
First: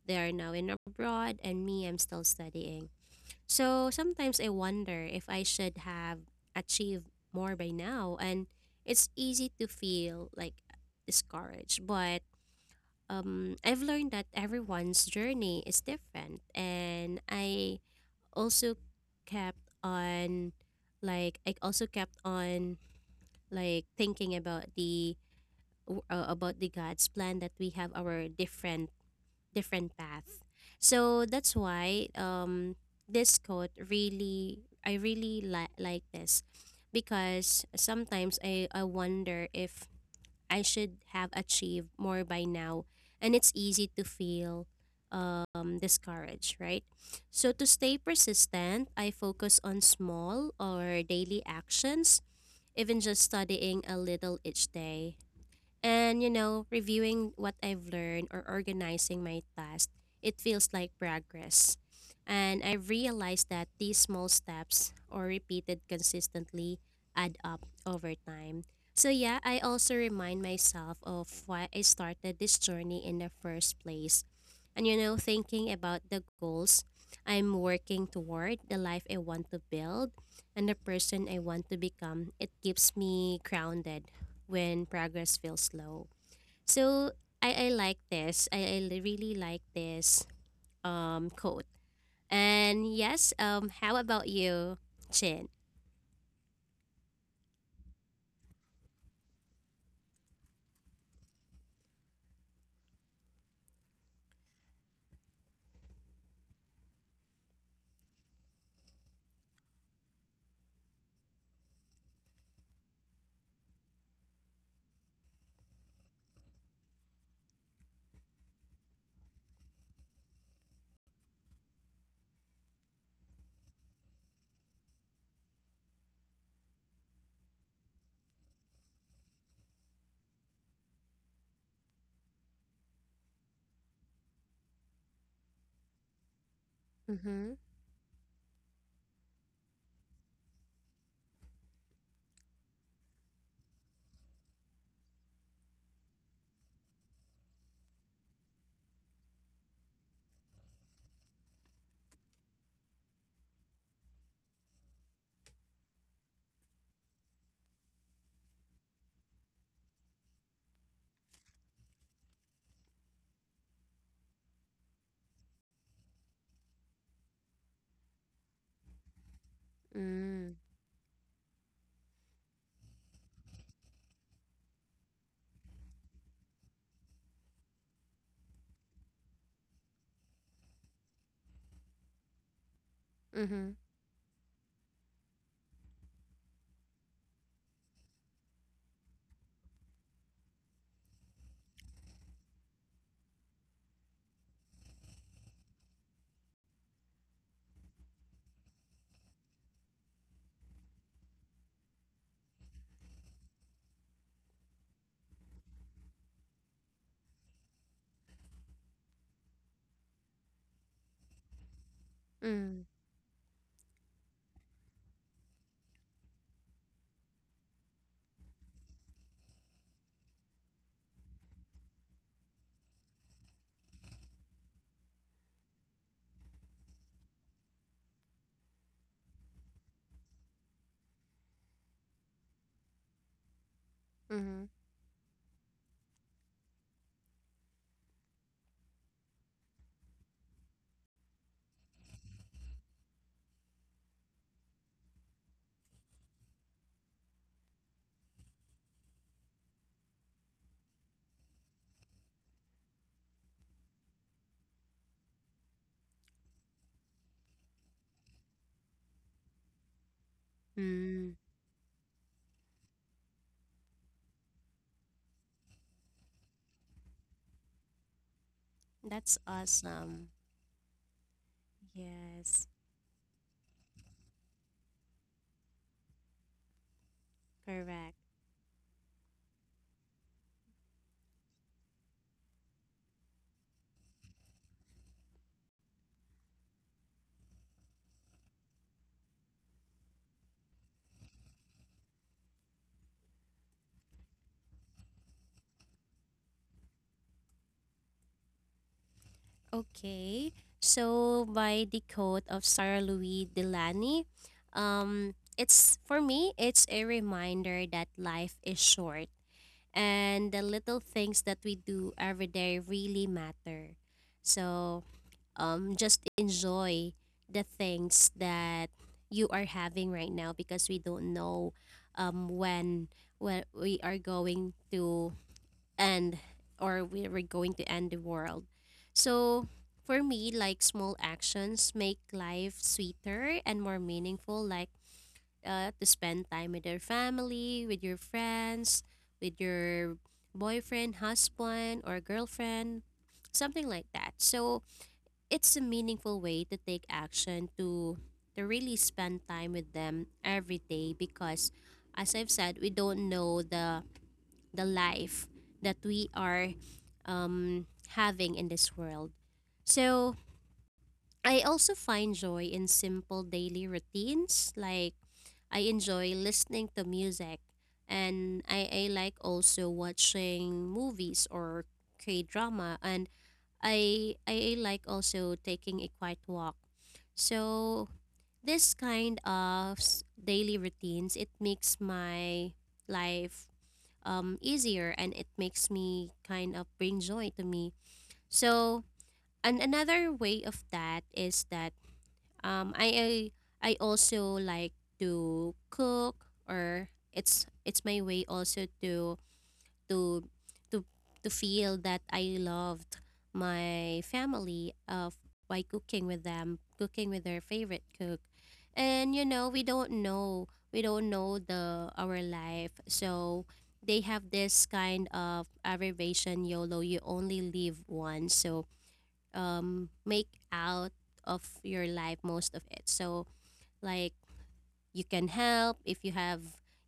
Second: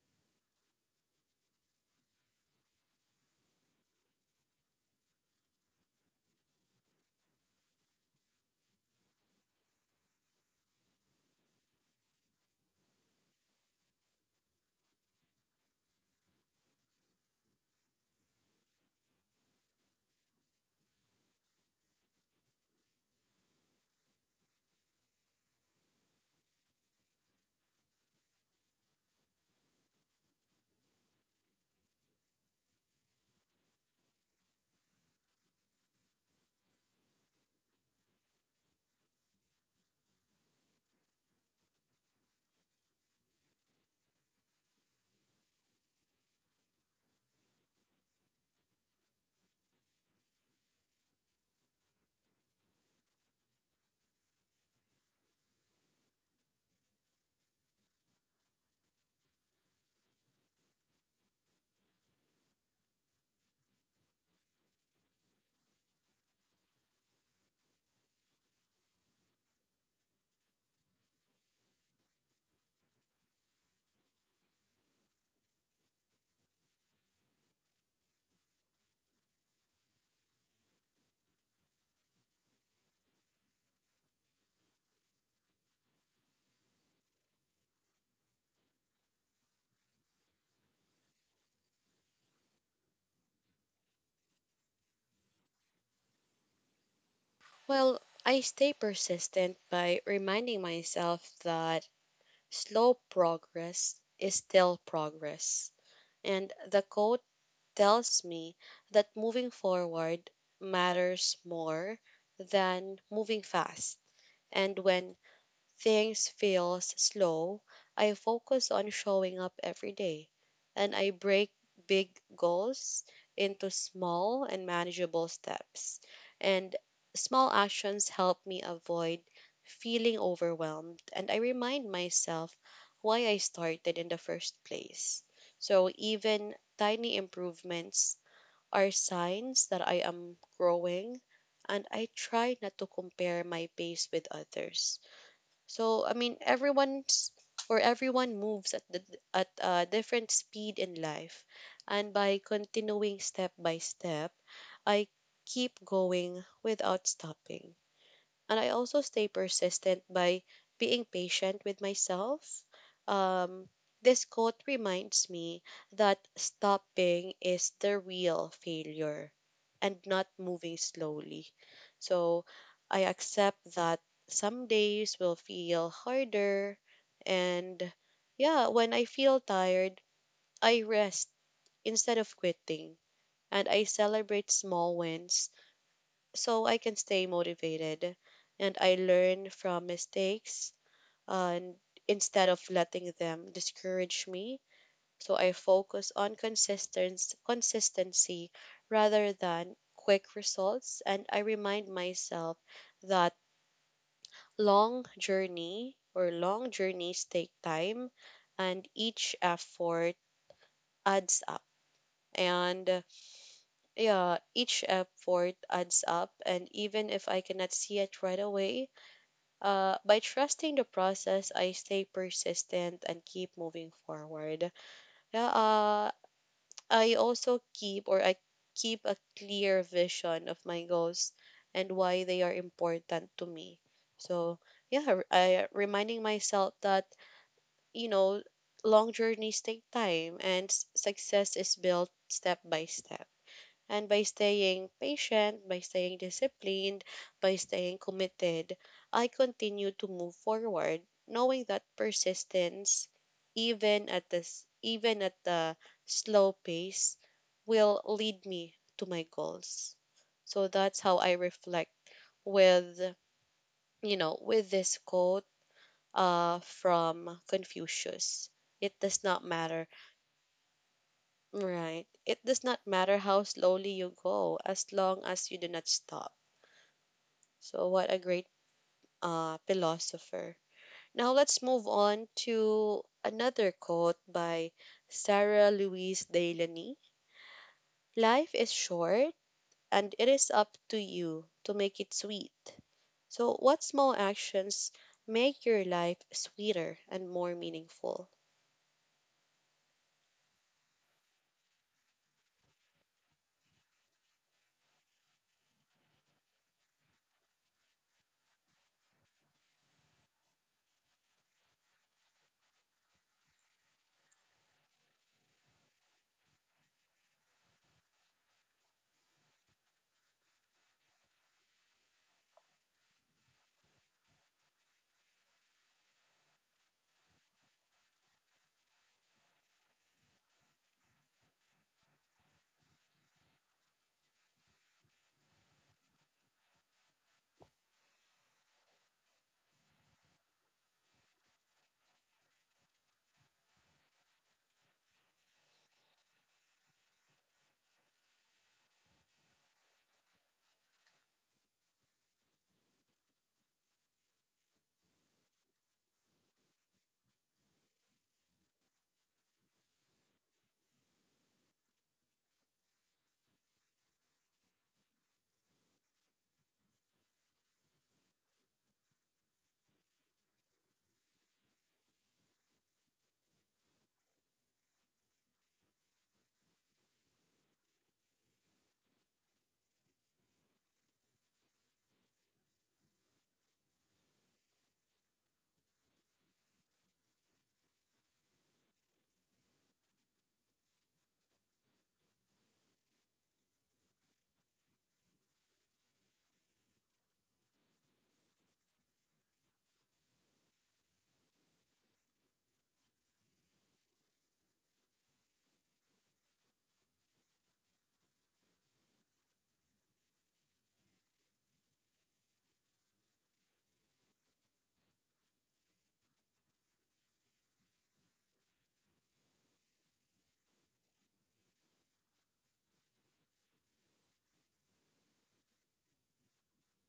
Speaker 2: they are now in abroad, and me, I'm still studying. So sometimes I wonder if I should have achieved more by now, and it's easy to feel like discouraged, but um, I've learned that everyone's journey is different, and I also kept on, like, I also kept on like thinking about the w- uh, about the God's plan, that we have our different different path. So that's why um this quote, really, I really li- like this, because sometimes I I wonder if I should have achieved more by now. And it's easy to feel um, discouraged, right? So, to stay persistent, I focus on small or daily actions, even just studying a little each day, and you know, reviewing what I've learned or organizing my tasks, it feels like progress. And I've realized that these small steps or repeated consistently add up over time. So yeah, I also remind myself of why I started this journey in the first place. And you know, thinking about the goals I'm working toward, the life I want to build, and the person I want to become, it keeps me grounded when progress feels slow. So I, I like this. I, I li- really like this um quote. And yes, um, how about you, Chin?
Speaker 1: Well, I stay persistent by reminding myself that slow progress is still progress. And the quote tells me that moving forward matters more than moving fast. And when things feels slow, I focus on showing up every day and I break big goals into small and manageable steps. And small actions help me avoid feeling overwhelmed and I remind myself why I started in the first place. So even tiny
Speaker 2: Mm-hmm.
Speaker 1: improvements are signs that I am growing and I try not to compare my pace with others. So I mean, everyone's or everyone moves at the at a different speed in life, and by continuing step by step, I keep going without stopping and I also stay persistent by being patient with myself. Um, this quote reminds me that stopping is the real failure and not
Speaker 2: Mm.
Speaker 1: moving slowly. So I accept that some days will feel harder, and yeah, when I feel tired, I rest instead of quitting
Speaker 2: Mm-hmm.
Speaker 1: and I celebrate small wins so I can stay motivated and I learn from mistakes and instead of letting them discourage me. So I focus on consistency, consistency rather than quick results, and I remind myself that long journey or long journeys take time and each effort adds up.
Speaker 2: Mm.
Speaker 1: And uh, yeah, each effort adds up, and even if I cannot see it right away, Uh, by trusting the process, I stay persistent and keep moving forward. Yeah, uh, I also keep or I keep a clear vision of my goals and why they are important to me.
Speaker 2: Mm-hmm.
Speaker 1: So, yeah, r- I, reminding myself that, you know, long journeys take time and s- success is built step by step, and by staying patient, by staying disciplined, by staying committed, I continue to move forward, knowing that persistence, even at this even at the slow pace, will lead me to my goals. So that's how
Speaker 2: Mm.
Speaker 1: I reflect with you know with this quote uh from Confucius. It does
Speaker 2: That's
Speaker 1: not matter
Speaker 2: awesome.
Speaker 1: Right. It
Speaker 2: Yes.
Speaker 1: does not matter how slowly you go as long as you do not stop. So
Speaker 2: Correct.
Speaker 1: what a great uh, philosopher. Now let's move on to another quote by Sarah Louise Delaney. Life is short and it is up to you to make it sweet. So what small actions make your life sweeter and more meaningful?
Speaker 2: Okay. So by the quote of Sarah Louis Delany, um it's for me, it's a reminder that life is short and the little things that we do every day really matter. So, um, just enjoy the things that you are having right now, because we don't know um, when when we are going to end, or we are going to end the world. So, for me, like, small actions make life sweeter and more meaningful. Like, uh, to spend time with your family, with your friends, with your boyfriend, husband, or girlfriend, something like that. So it's a meaningful way to take action to to really spend time with them every day, because as I've said, we don't know the the life that we are um, having in this world. So I also find joy in simple daily routines, like, I enjoy listening to music, and I, I like also watching movies or K drama and I, I I like also taking a quiet walk. So this kind of s- daily routines, it makes my life um easier, and it makes me kind of bring joy to me. So, and another way of that is that um, I, I I also like to cook, or it's it's my way also to to to to feel that I loved my family of by cooking with them, cooking with their favorite cook, and you know, we don't know we don't know the our life. So they have this kind of abbreviation, YOLO. You only live once, so um, make out of your life most of it. So like you can help if you have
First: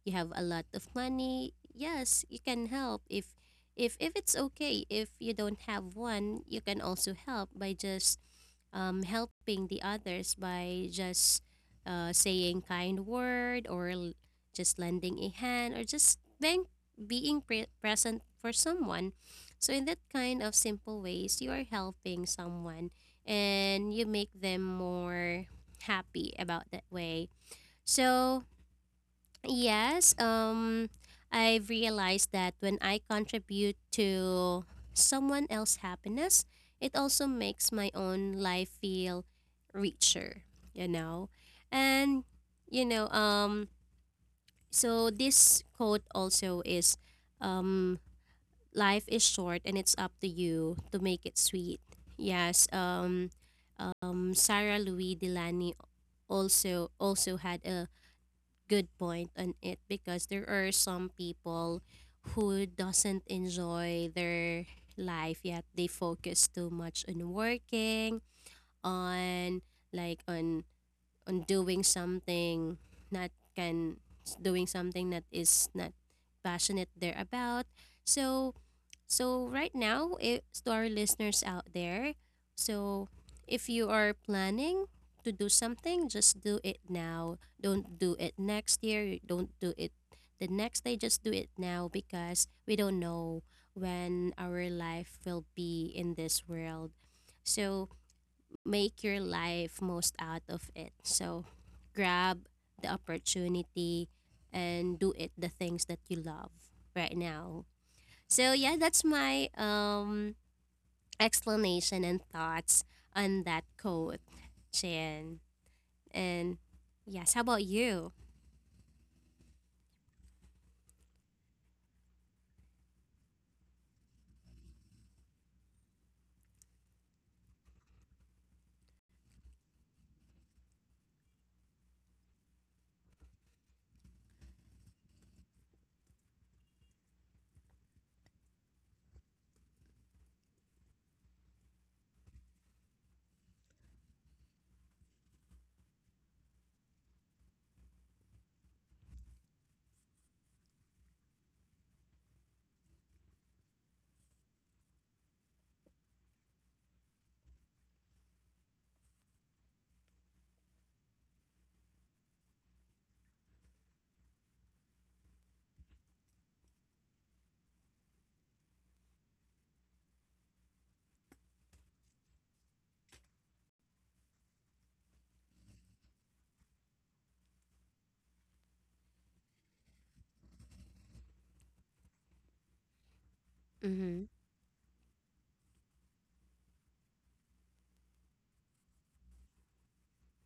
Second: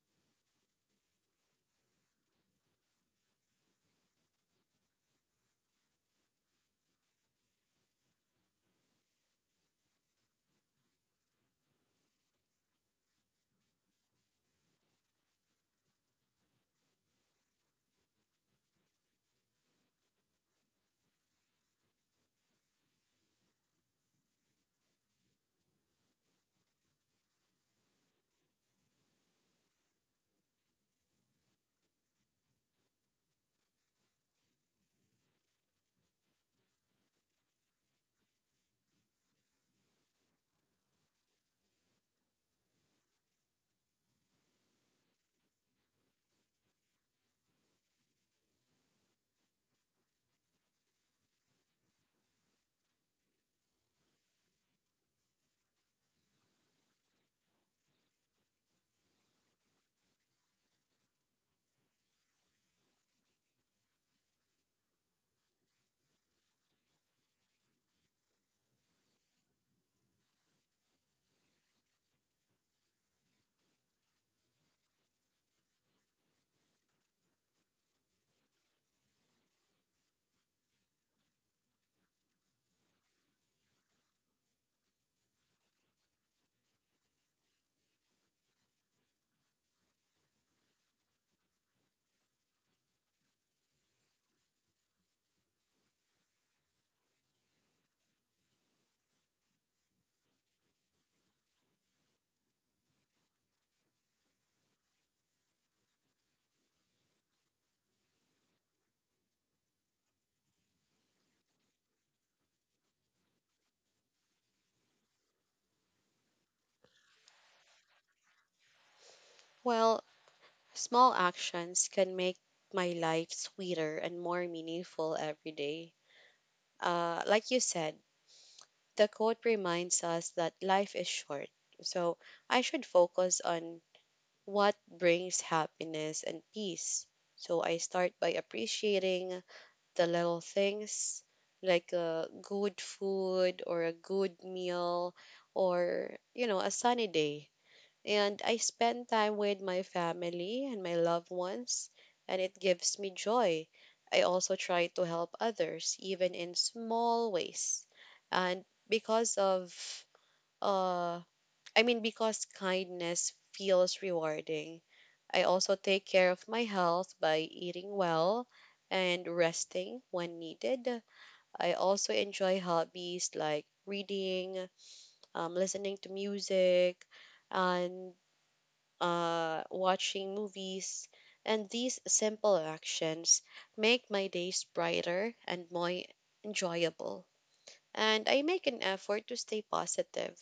Speaker 2: you have a lot of money, yes you can help if if if it's okay. If you don't have one, you can also help by just um, helping the others by just uh, saying kind word or l- just lending a hand or just being being pre- present for someone. So in that kind of simple ways you are helping someone, and you make them more happy about that way. so, yes, um I've realized that when I contribute to someone else's happiness, it also makes my own life feel richer, you know. And you know, um so this quote also is, um life is short and it's up to you to make it sweet. Yes, um um Sarah Louis Delany also also had a good point on it, because there are some people who doesn't enjoy their life, yet they focus too much on working on like on on doing something, not can doing something that is not passionate they're about. So so right now, it, to our listeners out there, so if you are planning to do something, just do it now. Don't do it next year. You Don't do it the next day. Just do it now, because we don't know when our life will be in this world. So make your life most out of it. So grab the opportunity and do it the things that you love right now. So yeah, that's my um explanation and thoughts on that quote, Chan. And yes, how about you?
Speaker 1: Well, small actions can make my life sweeter and more meaningful every day. Uh, like you said, the quote reminds us that life is short, so I should focus on what brings happiness and peace. So I start by appreciating the little things like a good food or a good meal, or you know, a sunny day, and I spend time with my family and my loved ones, and it gives me joy. I also try to help others, even in small ways. And because of, uh, I mean, because kindness feels rewarding, I also take care of my health by eating well and resting when needed. I also enjoy hobbies like reading, um, listening to music, and uh, watching movies, and these simple actions make
Speaker 2: Mm-hmm.
Speaker 1: my days brighter and more enjoyable. And I make an effort to stay positive.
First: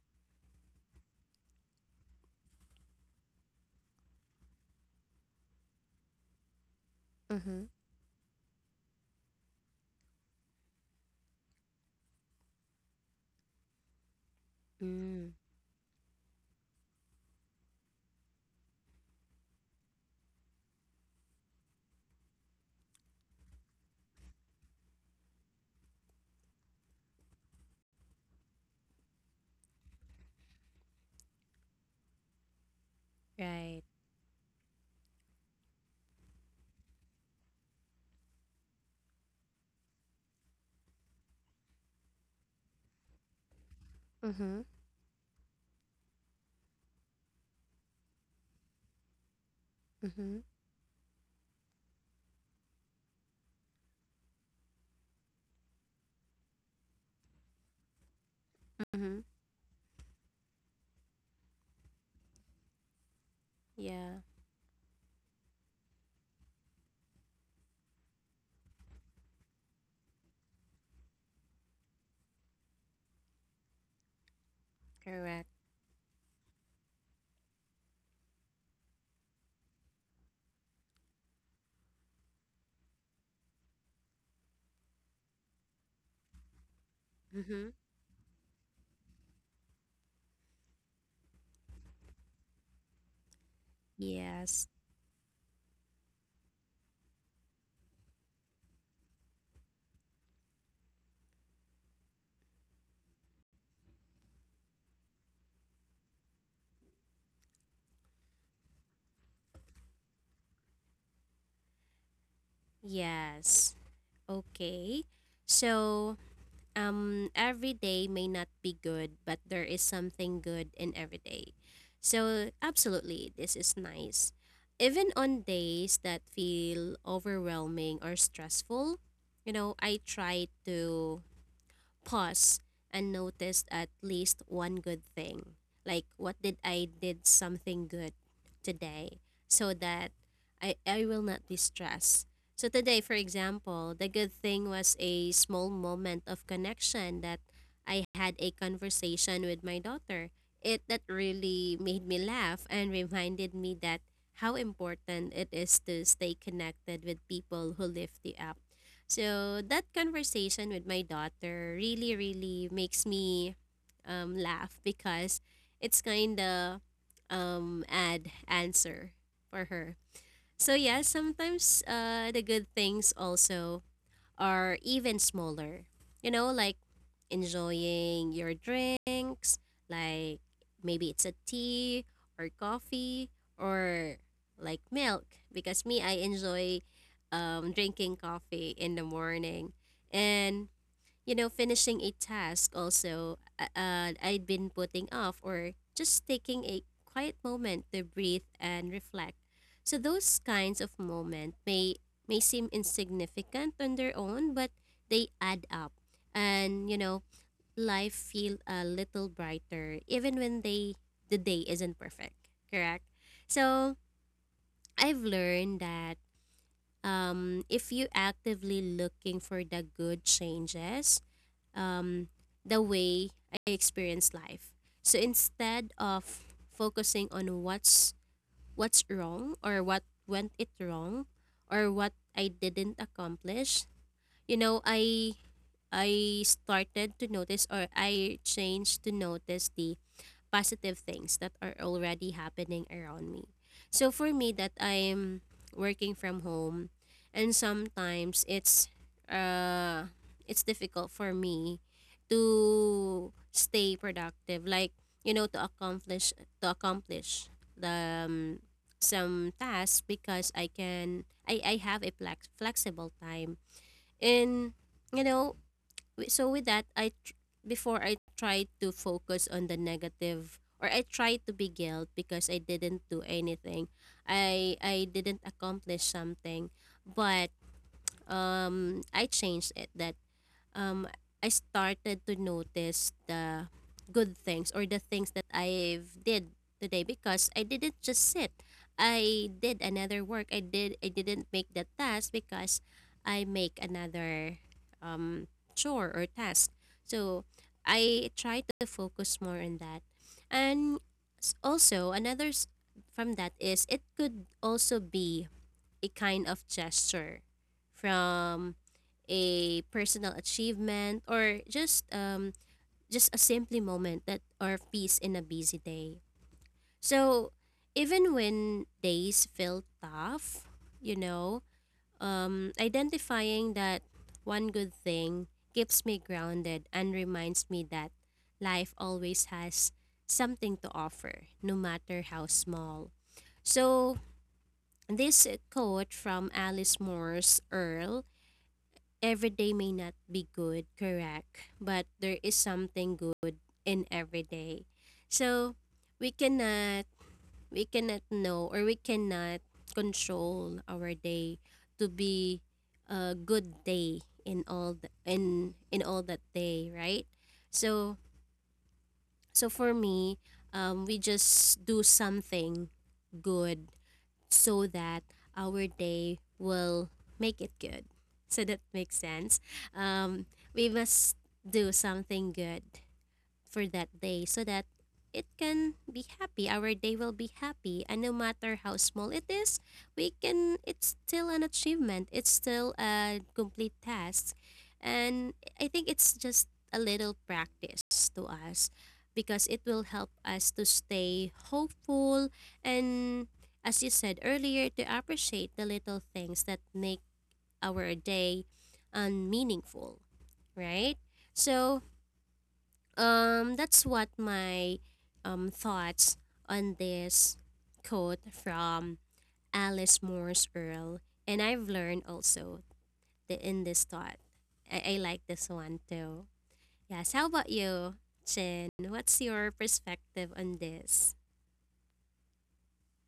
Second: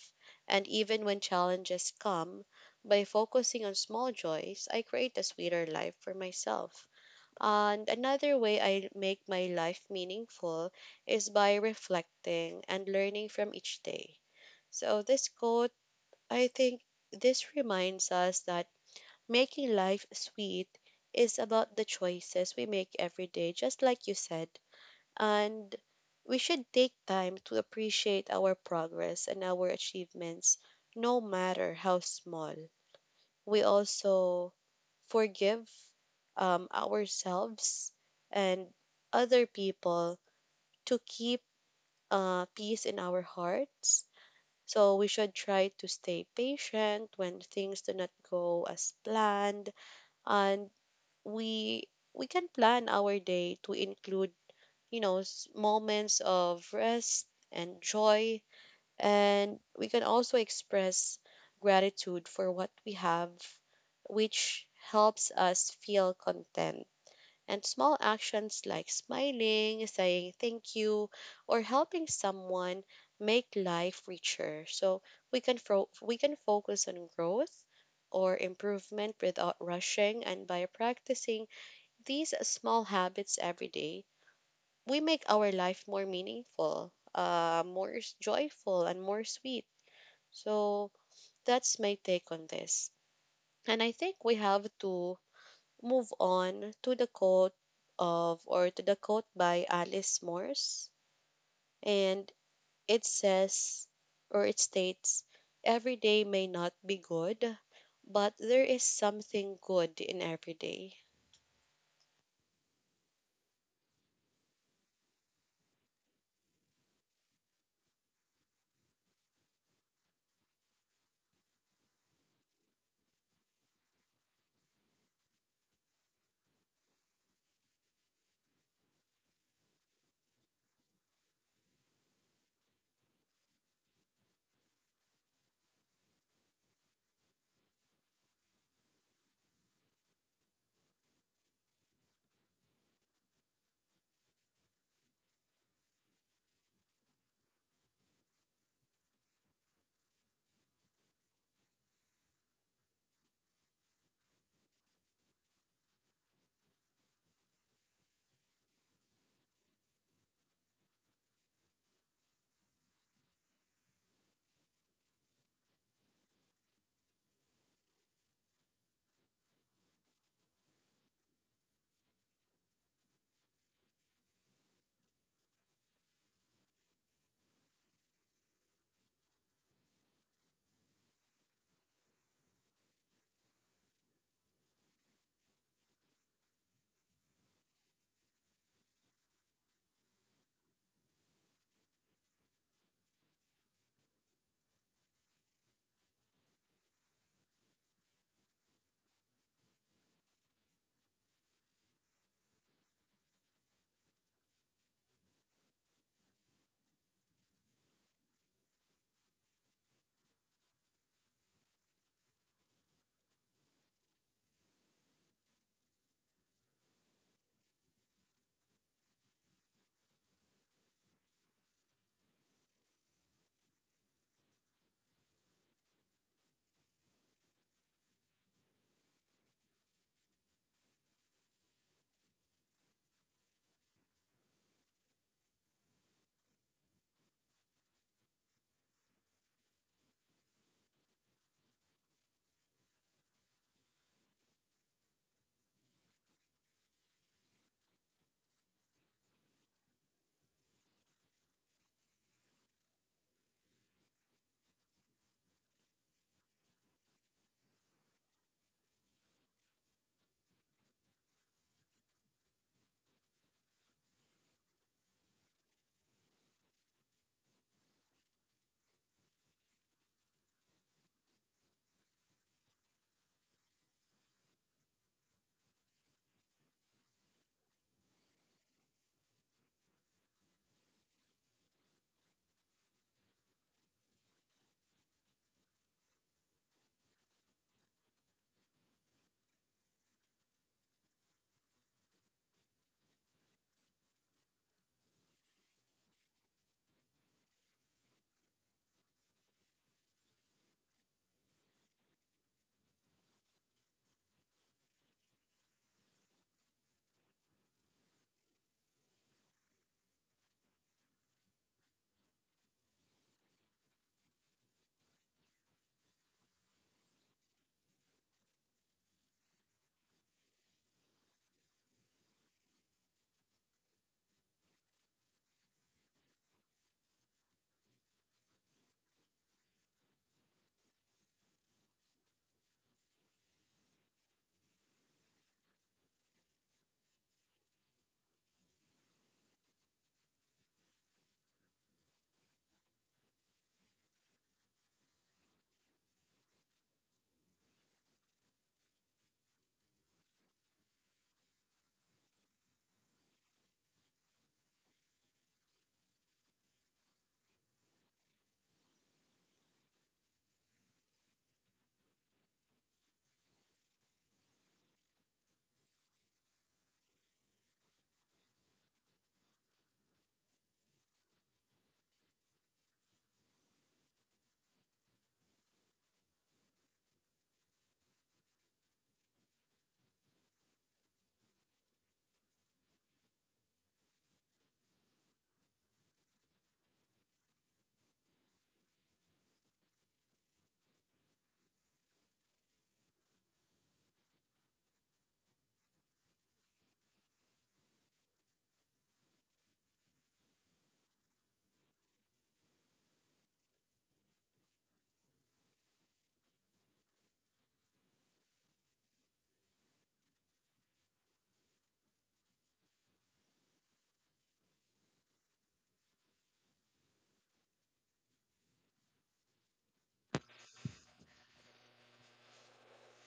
Speaker 1: And even when challenges come, by focusing on small joys, I create a sweeter life for myself.
Speaker 2: Mm-hmm.
Speaker 1: And another way I make my life meaningful is by reflecting and learning from each day. So, this
Speaker 2: Mm.
Speaker 1: quote, I think, this reminds us that making life sweet is about the choices we make every day, just like you said. And we should take time to appreciate our progress and our achievements, no matter how small. We
Speaker 2: Right.
Speaker 1: also forgive, um, ourselves and other people, to keep uh, peace in our hearts.
Speaker 2: Mm-hmm.
Speaker 1: So we should try to stay patient when things do not go as planned,
Speaker 2: Mm-hmm.
Speaker 1: and we we can plan our day to include, you know, s- moments of rest and joy,
Speaker 2: Mm-hmm.
Speaker 1: and we can also express gratitude for what we have,
Speaker 2: Yeah.
Speaker 1: which helps us feel content. And small actions like smiling, saying thank you, or helping someone make life richer. So we
Speaker 2: Correct.
Speaker 1: can fro- we can focus on growth or improvement without rushing, and by practicing these small habits every day, we make our life more meaningful, uh,
Speaker 2: Mm-hmm.
Speaker 1: more s- joyful, and more sweet. So that's my take on this. And I think we
Speaker 2: Yes.
Speaker 1: have to move on to the quote of, or to the quote by Alice Morse. And it says, or it states, every day may not be good, but there is something good in every day.
Speaker 2: Yes. Okay. So um, every day may not be good, but there is something good in every day. So, absolutely, this is nice. Even on days that feel overwhelming or stressful, you know, I try to pause and noticed at least one good thing. Like what did I did something good today, so that I, I will not be stressed. So today, for example, the good thing was a small moment of connection, that I had a conversation with my daughter. It that really made me laugh and reminded me that how important it is to stay connected with people who lift you up. So that conversation with my daughter really, really makes me um, laugh, because it's kind of um, ad answer for her. So yeah, sometimes uh, the good things also are even smaller. You know, like enjoying your drinks, like maybe it's a tea or coffee or like milk. Because me, I enjoy um, drinking coffee in the morning. And, you know, finishing a task also uh, uh, I'd been putting off, or just taking a quiet moment to breathe and reflect. So those kinds of moments may may seem insignificant on their own, but they add up. And you know, life feel a little brighter even when they the day isn't perfect, correct. So I've learned that, um, if you actively looking for the good changes, um, the way I experience life. So instead of focusing on what's what's wrong, or what went it wrong, or what I didn't accomplish, you know i I started to notice, or I changed to notice the positive things that are already happening around me. So for me that I'm working from home, and sometimes it's uh it's difficult for me to stay productive, like you know, to accomplish to accomplish the um, some tasks, because I can I I have a flex, flexible time. And you know, Wi- so with that i tr- before I tried to focus on the negative, or I tried to be guilt because I didn't do anything. I i didn't accomplish something, but um I changed it that, um, I started to notice the good things, or the things that I have did today, because I didn't just sit. I did another work. I did I didn't make the task, because I make another um, chore or task. So I try to focus more on that. And, s- also another s- from that is, it could also be a kind of gesture from a personal achievement, or just um just a simply moment that or peace in a busy day. So even when days feel tough, you know, um identifying that one good thing keeps me grounded, and reminds me that life always has something to offer, no matter how small. So this quote from Alice Morse Earl, every day may not be good, correct? But there is something good in every day. So we cannot we cannot know, or we cannot control our day to be a good day in all the, in in all that day, right? So so for me, um, we just do something good, so that our day will make it good. So that makes sense. Um, we must do something good for that day, so that it can be happy, our day will be happy. And no matter how small it is, we can it's still an achievement, it's still a complete task. And I think it's just a little practice to us, because it will help us to stay hopeful, and as you said earlier, to appreciate the little things that make our day um, meaningful, right? So um, that's what my um, thoughts on this quote from Alice Morse Earl. And I've learned also the, in this thought. I, I like this one too. Yes, how about you, Chin? What's your perspective on this?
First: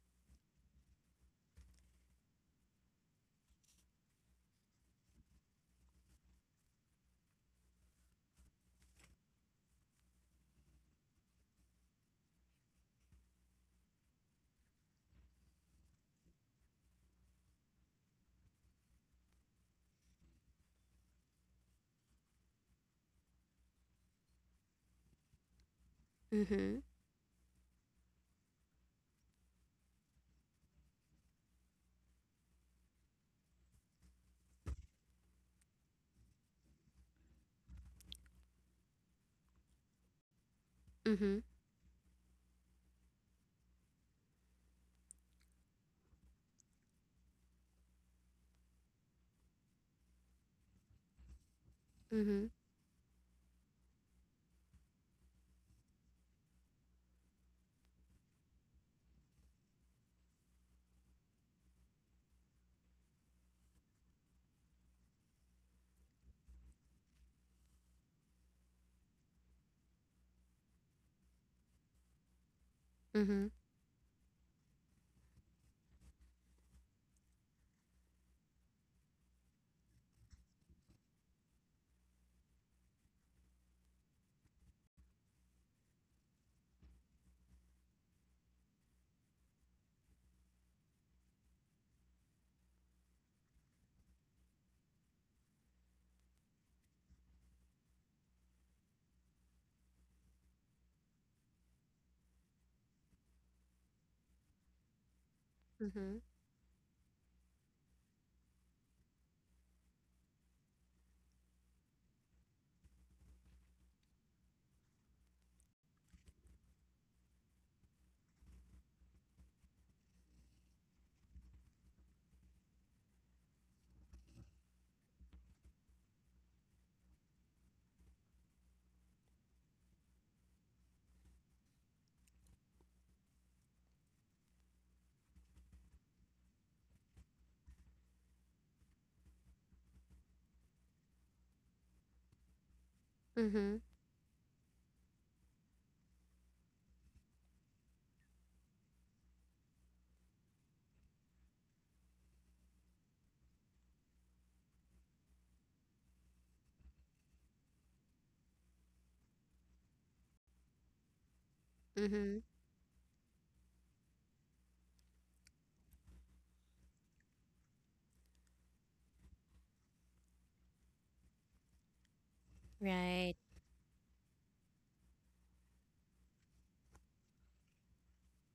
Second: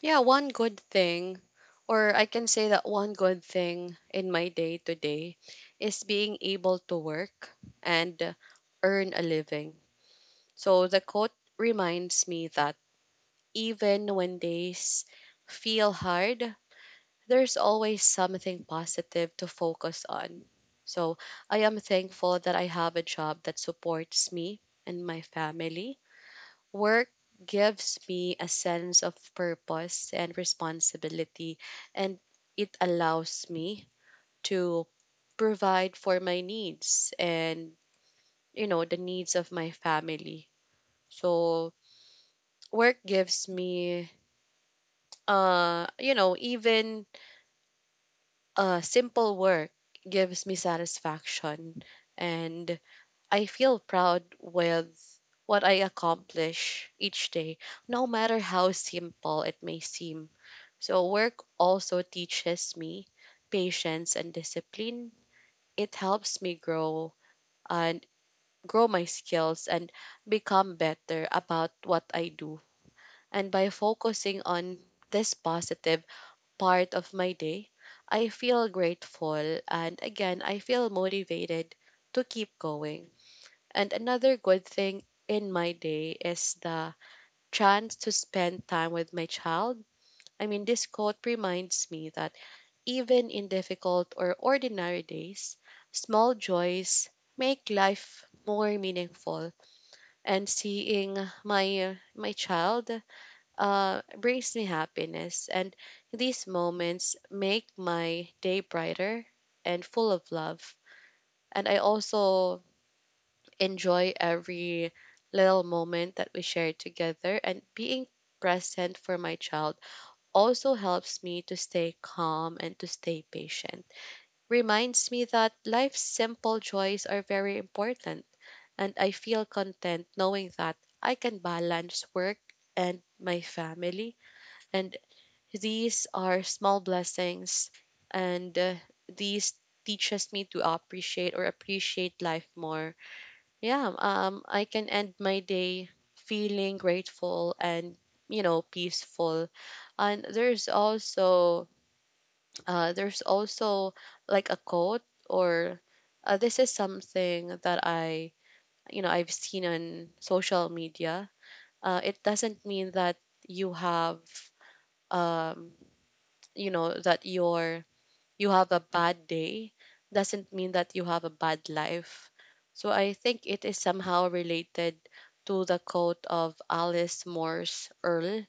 Speaker 1: Yeah, one good thing, or I can say that one good thing in my day to day is being able to work and uh, earn a living. So the quote reminds me that even when days feel hard, there's always something positive to focus on. So I am thankful that I have a job that supports me and my family.
Speaker 2: Mm-hmm.
Speaker 1: Work gives me a sense of purpose and responsibility, and it allows me to provide for my needs and, you know, the needs of my family.
Speaker 2: Mm-hmm.
Speaker 1: So, work gives me, uh, you know, even uh, simple work gives me satisfaction.
Speaker 2: Mm-hmm.
Speaker 1: And I feel proud with what I accomplish each day, no matter how simple it may seem. So, work also teaches me patience and discipline. It helps me grow and grow my skills and become better about what I do.
Speaker 2: Mm-hmm.
Speaker 1: And by focusing on this positive part of my day, I feel grateful, and again, I feel motivated to keep going. And another good thing in my day is the chance to spend time with my child. I mean, this quote reminds me that even in difficult or ordinary days, small joys make life more meaningful. And seeing my my child uh, brings me happiness, and
Speaker 2: Mm-hmm.
Speaker 1: these moments make my day brighter and full of love. And I also enjoy every little moment that we share together, and being present for my child also helps me to stay calm and to stay patient. Reminds me that life's simple joys are very important, and I feel content knowing that I can balance work and my family. And these are small blessings, and uh, these teaches me to appreciate or appreciate life more.
Speaker 2: Mm-hmm.
Speaker 1: Yeah, um, I can end my day feeling grateful and, you know, peaceful. And there's also, uh, there's also like a quote, or uh, this is something that I, you know, I've seen on social media. Uh, it
Speaker 2: Mm-hmm.
Speaker 1: doesn't mean that you have, um, you know, that you're you have a bad day. Doesn't mean that you have a bad life. So I
Speaker 2: Right.
Speaker 1: think it is somehow related to the quote of Alice Morse Earl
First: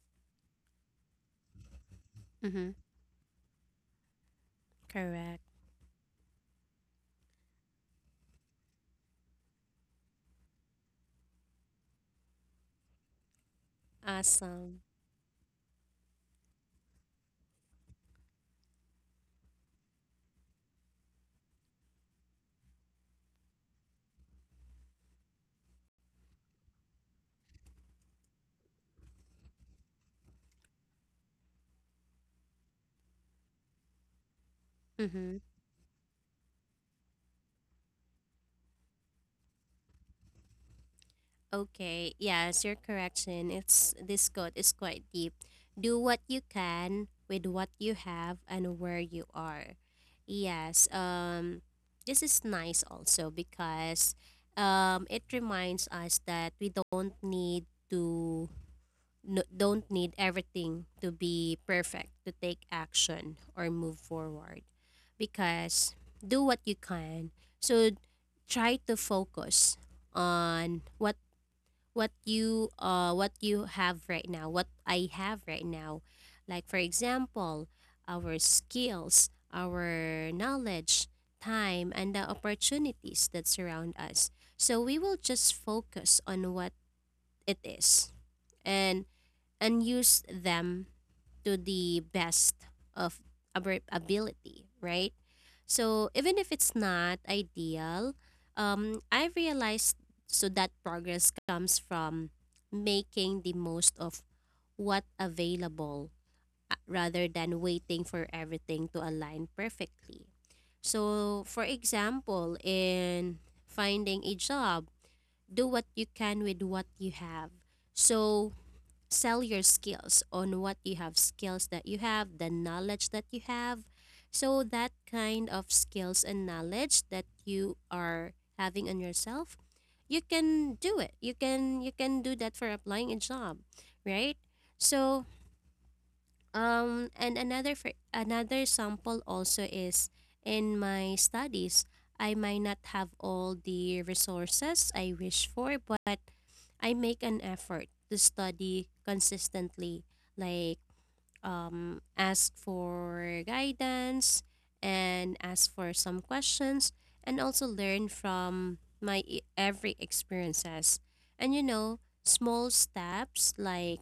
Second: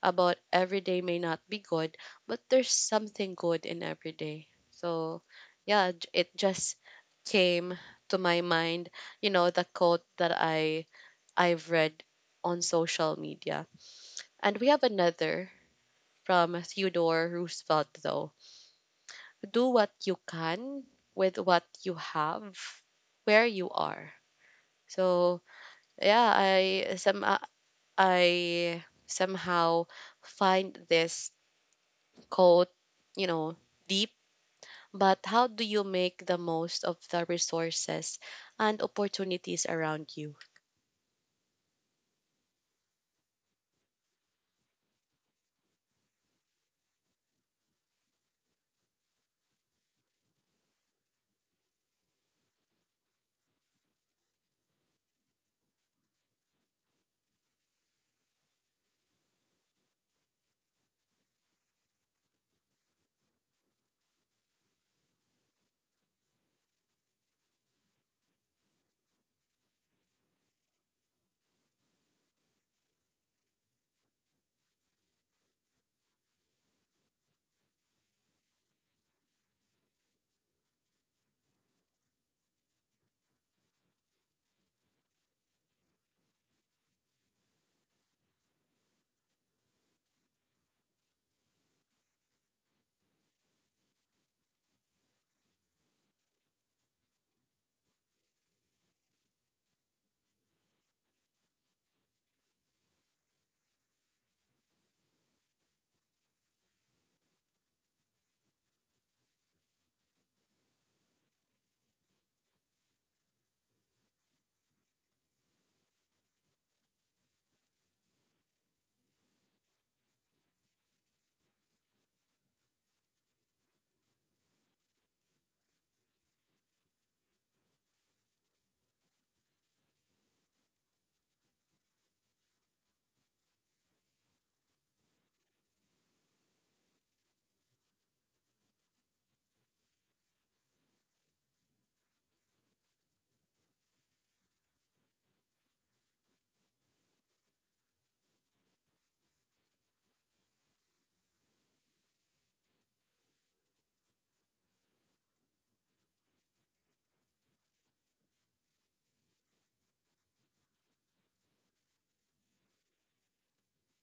Speaker 1: about every day may not be good, but there's
Speaker 2: Mm-hmm.
Speaker 1: something good in every day. So,
Speaker 2: Correct.
Speaker 1: yeah, j- it just came to my mind, you know, the quote that I I've read on social media. And we
Speaker 2: Awesome.
Speaker 1: have another from Theodore Roosevelt though. Do what you can with what you have where you are. So, yeah, I some I somehow find this code, you know, deep, but
Speaker 2: Mm-hmm.
Speaker 1: how do you make the most of the resources and opportunities around you?
Speaker 2: Okay, yes, your correction. It's this quote is quite deep. Do what you can with what you have and where you are. Yes, um this is nice also, because um it reminds us that we don't need to, no, don't need everything to be perfect to take action or move forward, because do what you can. So try to focus on what what you uh what you have right now, what I have right now. Like for example, our skills, our knowledge, time, and the opportunities that surround us. So we will just focus on what it is, and and use them to the best of our ability, right? So even if it's not ideal, um, I realized so that progress comes from making the most of what available, uh, rather than waiting for everything to align perfectly. So, for example, in finding a job, do what you can with what you have. So, sell your skills on what you have, skills that you have, the knowledge that you have. So that kind of skills and knowledge that you are having on yourself, you can do it, you can you can do that for applying a job, right? So um, and another for, another sample also is in my studies, I might not have all the resources I wish for, but I make an effort to study consistently, like um, ask for guidance and ask for some questions, and also learn from my e- every experiences. And you know, small steps like,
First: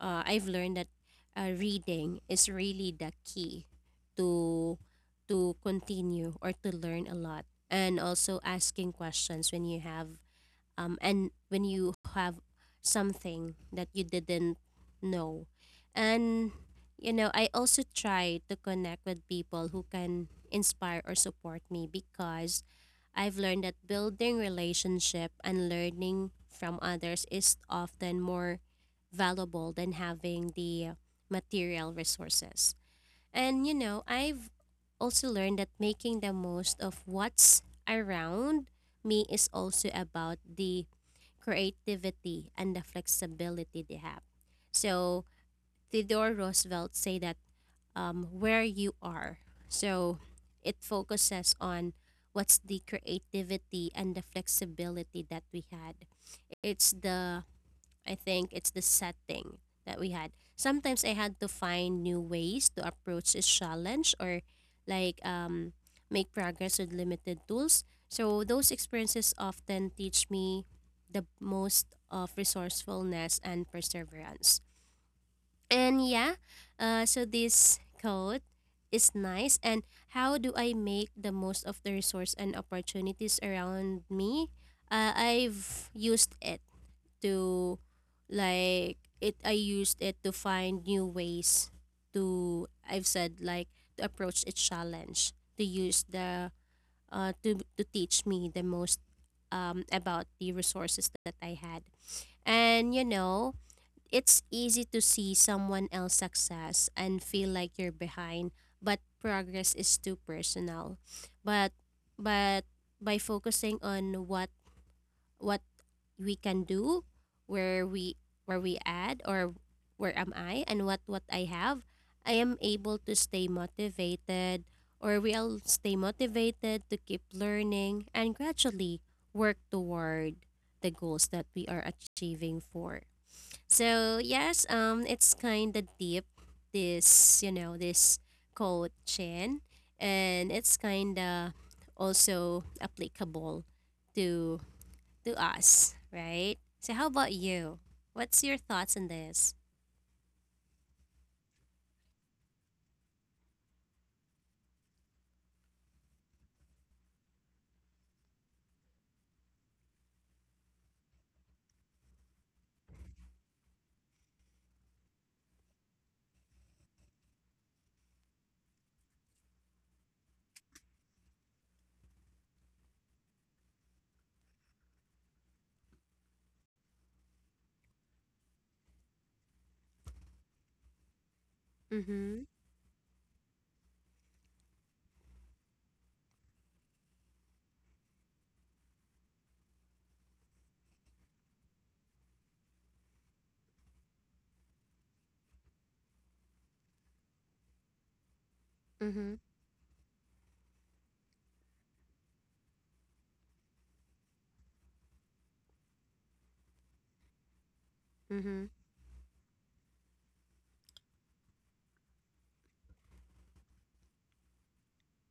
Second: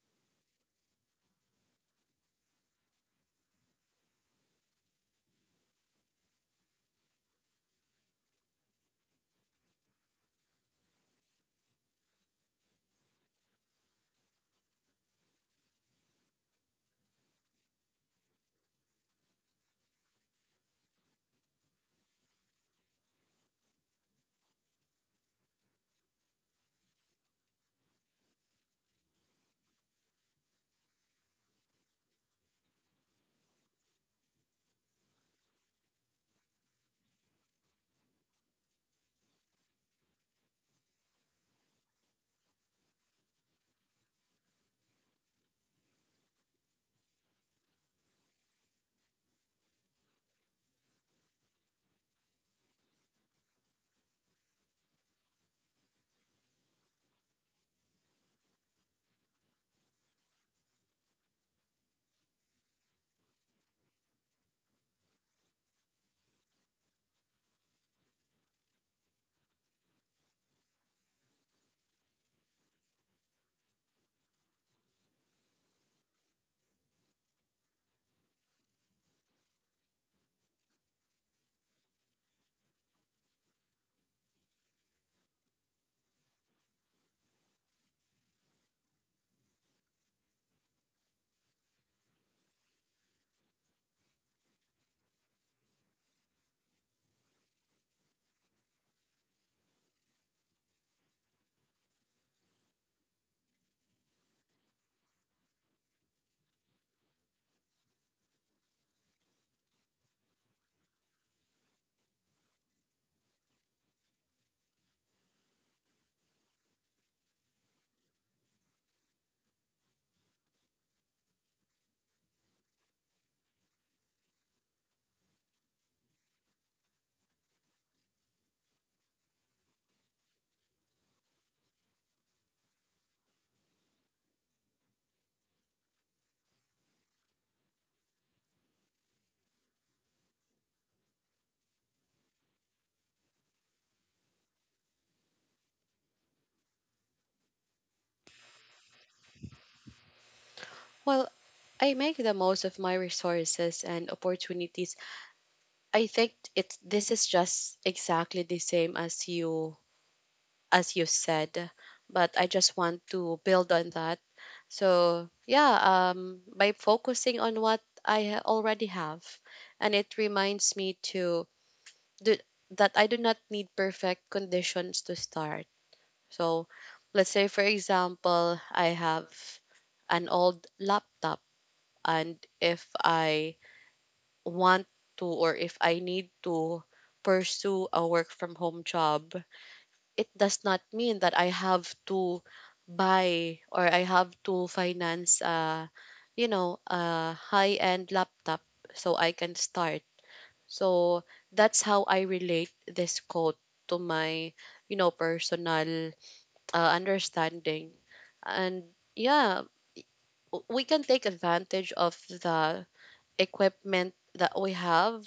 Speaker 2: uh, I've learned that, uh, reading is really the key to to continue or to learn a lot, and also asking questions when you have um, and when you have something that you didn't know. And, you know, I also try to connect with people who can inspire or support me, because I've learned that building relationship and learning from others is often more valuable than having the material resources. And you know, I've also learned that making the most of what's around me is also about the creativity and the flexibility they have. So Theodore Roosevelt say that, um, where you are. So it focuses on what's the creativity and the flexibility that we had. It's the, I think it's the setting that we had. Sometimes I had to find new ways to approach this challenge, or like, um, make progress with limited tools. So those experiences often teach me the most of resourcefulness and perseverance. And yeah, uh, so this quote is nice. And how do I make the most of the resource and opportunities around me? Uh, I've used it to, like it I used it to find new ways to, I've said like, to approach a challenge, to use the uh to to teach me the most um about the resources that I had. And you know, it's easy to see someone else success and feel like you're behind, but progress is too personal. But but by focusing on what what we can do, where we where we add, or where am I and what what I have, I am able to stay motivated, or will stay motivated to keep learning and gradually work toward the goals that we are achieving for. So yes, um it's kinda deep this, you know, this quote, Chen, and it's kinda also applicable to to us, right? So how about you? What's your thoughts on this?
Speaker 1: Well, I make the most of my resources and opportunities. I think it's this is just exactly the same as you as you said, but I just want to build on that. So, yeah, um by focusing on what I ha- already have, and it reminds me to do, that I do not need perfect conditions to start. So, let's say, for example, I have an old laptop, and
Speaker 2: Mhm.
Speaker 1: if I want to or if I need to pursue a work from home job, it does not mean that I have to buy or I have to finance a, you know, a high end laptop so I
Speaker 2: Mhm.
Speaker 1: can start. So that's how I relate this quote to my, you know, personal uh, understanding.
Speaker 2: Mhm.
Speaker 1: And yeah, w- we can take advantage of the equipment that we have,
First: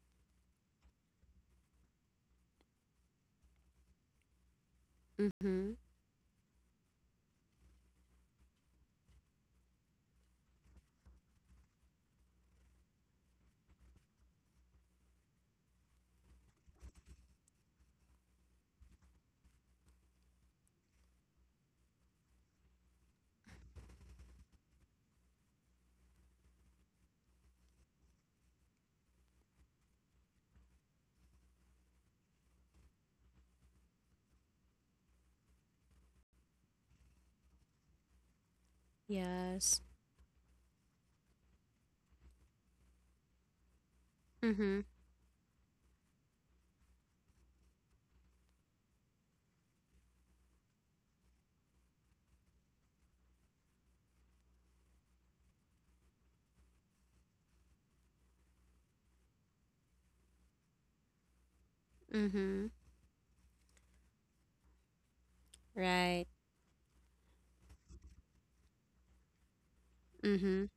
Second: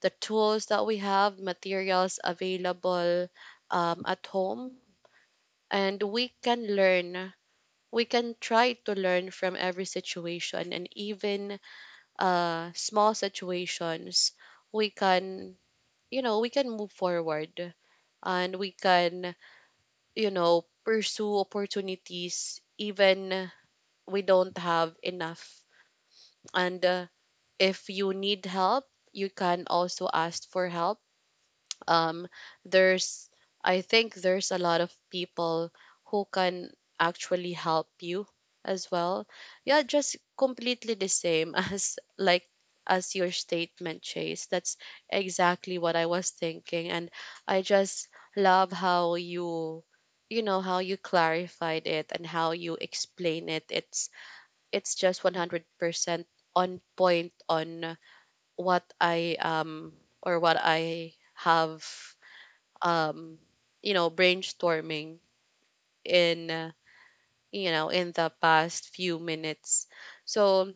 Speaker 1: the tools that we have, materials available, um, at home,
Speaker 2: Mhm.
Speaker 1: and we can learn. We can try to learn from every situation, and even uh, small situations. We can, you know, we can move forward, and we can, you know, pursue opportunities even we don't have enough. And uh, if you need help, you can also ask for help. um there's, I think there's a lot of people who can actually help you as well.
Speaker 2: Yes.
Speaker 1: Yeah, just completely the same as like as your statement, Chase. That's
Speaker 2: Mhm.
Speaker 1: exactly what I was thinking. And I just love how you, you know, how you clarified it and how you explain it. It's it's just one hundred percent on point on what I um or what I have,
Speaker 2: Mhm.
Speaker 1: um, you know, brainstorming
Speaker 2: Right.
Speaker 1: in, uh, you know, in the past few minutes.
Speaker 2: Mhm.
Speaker 1: So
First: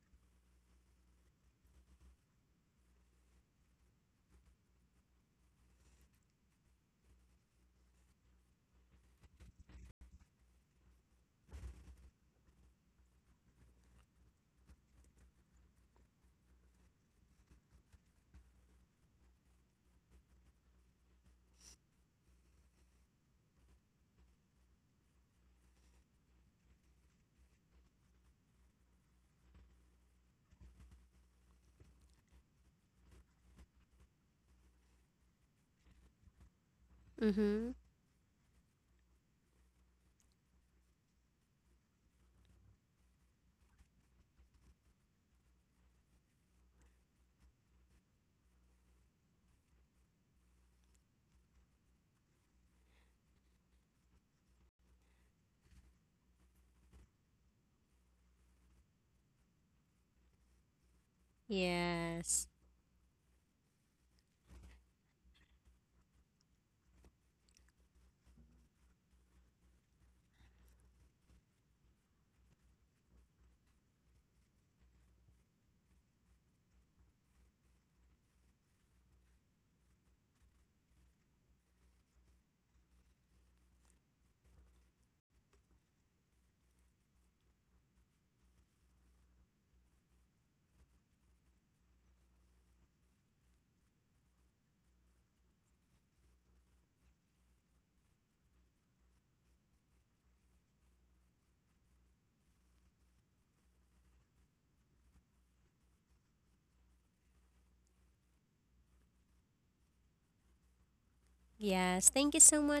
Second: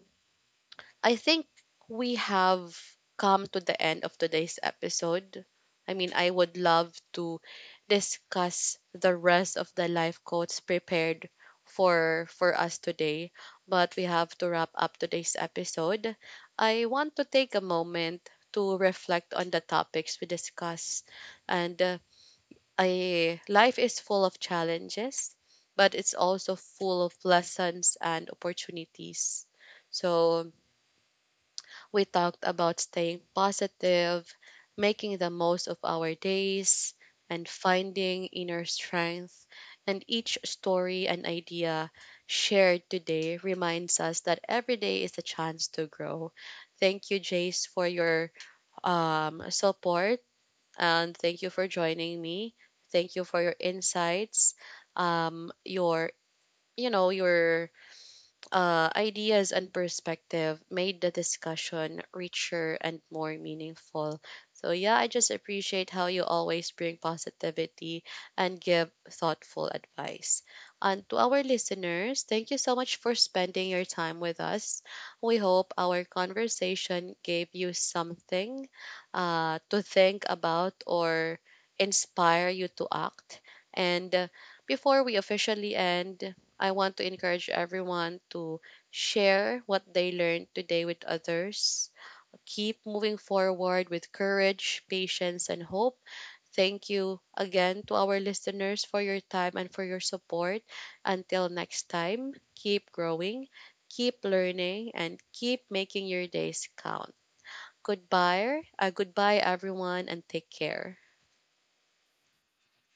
Speaker 1: I think we have come to the end of today's episode. I mean, I would love to discuss the rest of the life quotes prepared for for us today, but we have to wrap up today's episode. I want to take a moment to reflect on the topics we discussed, and uh, a life is full of challenges, but it's also full of lessons and opportunities. So we talked about staying positive, making the most of our days, and
Speaker 2: Mhm.
Speaker 1: finding inner strength. And each story and idea shared today reminds us that every day is a chance to grow. Thank you, Jace, for your um, support, and thank you for joining me. Thank you for your insights, um, your, you know, your uh, ideas and perspective made the discussion
Speaker 2: Yes.
Speaker 1: richer and more meaningful. So, yeah, I just appreciate how you always bring positivity and give thoughtful advice. And to our listeners, thank you so much for spending your time with us. We hope our conversation gave you something uh, to think about or inspire you to act. And uh, before we officially end, I want to encourage everyone to share what they learned today with others. Keep moving forward with courage, patience, and hope. Thank you again to our listeners for your time and for your support. Until next time, keep growing, keep learning, and keep making your days count. Goodbye, uh, goodbye everyone, and take care.
Speaker 2: Yes. Thank you so much.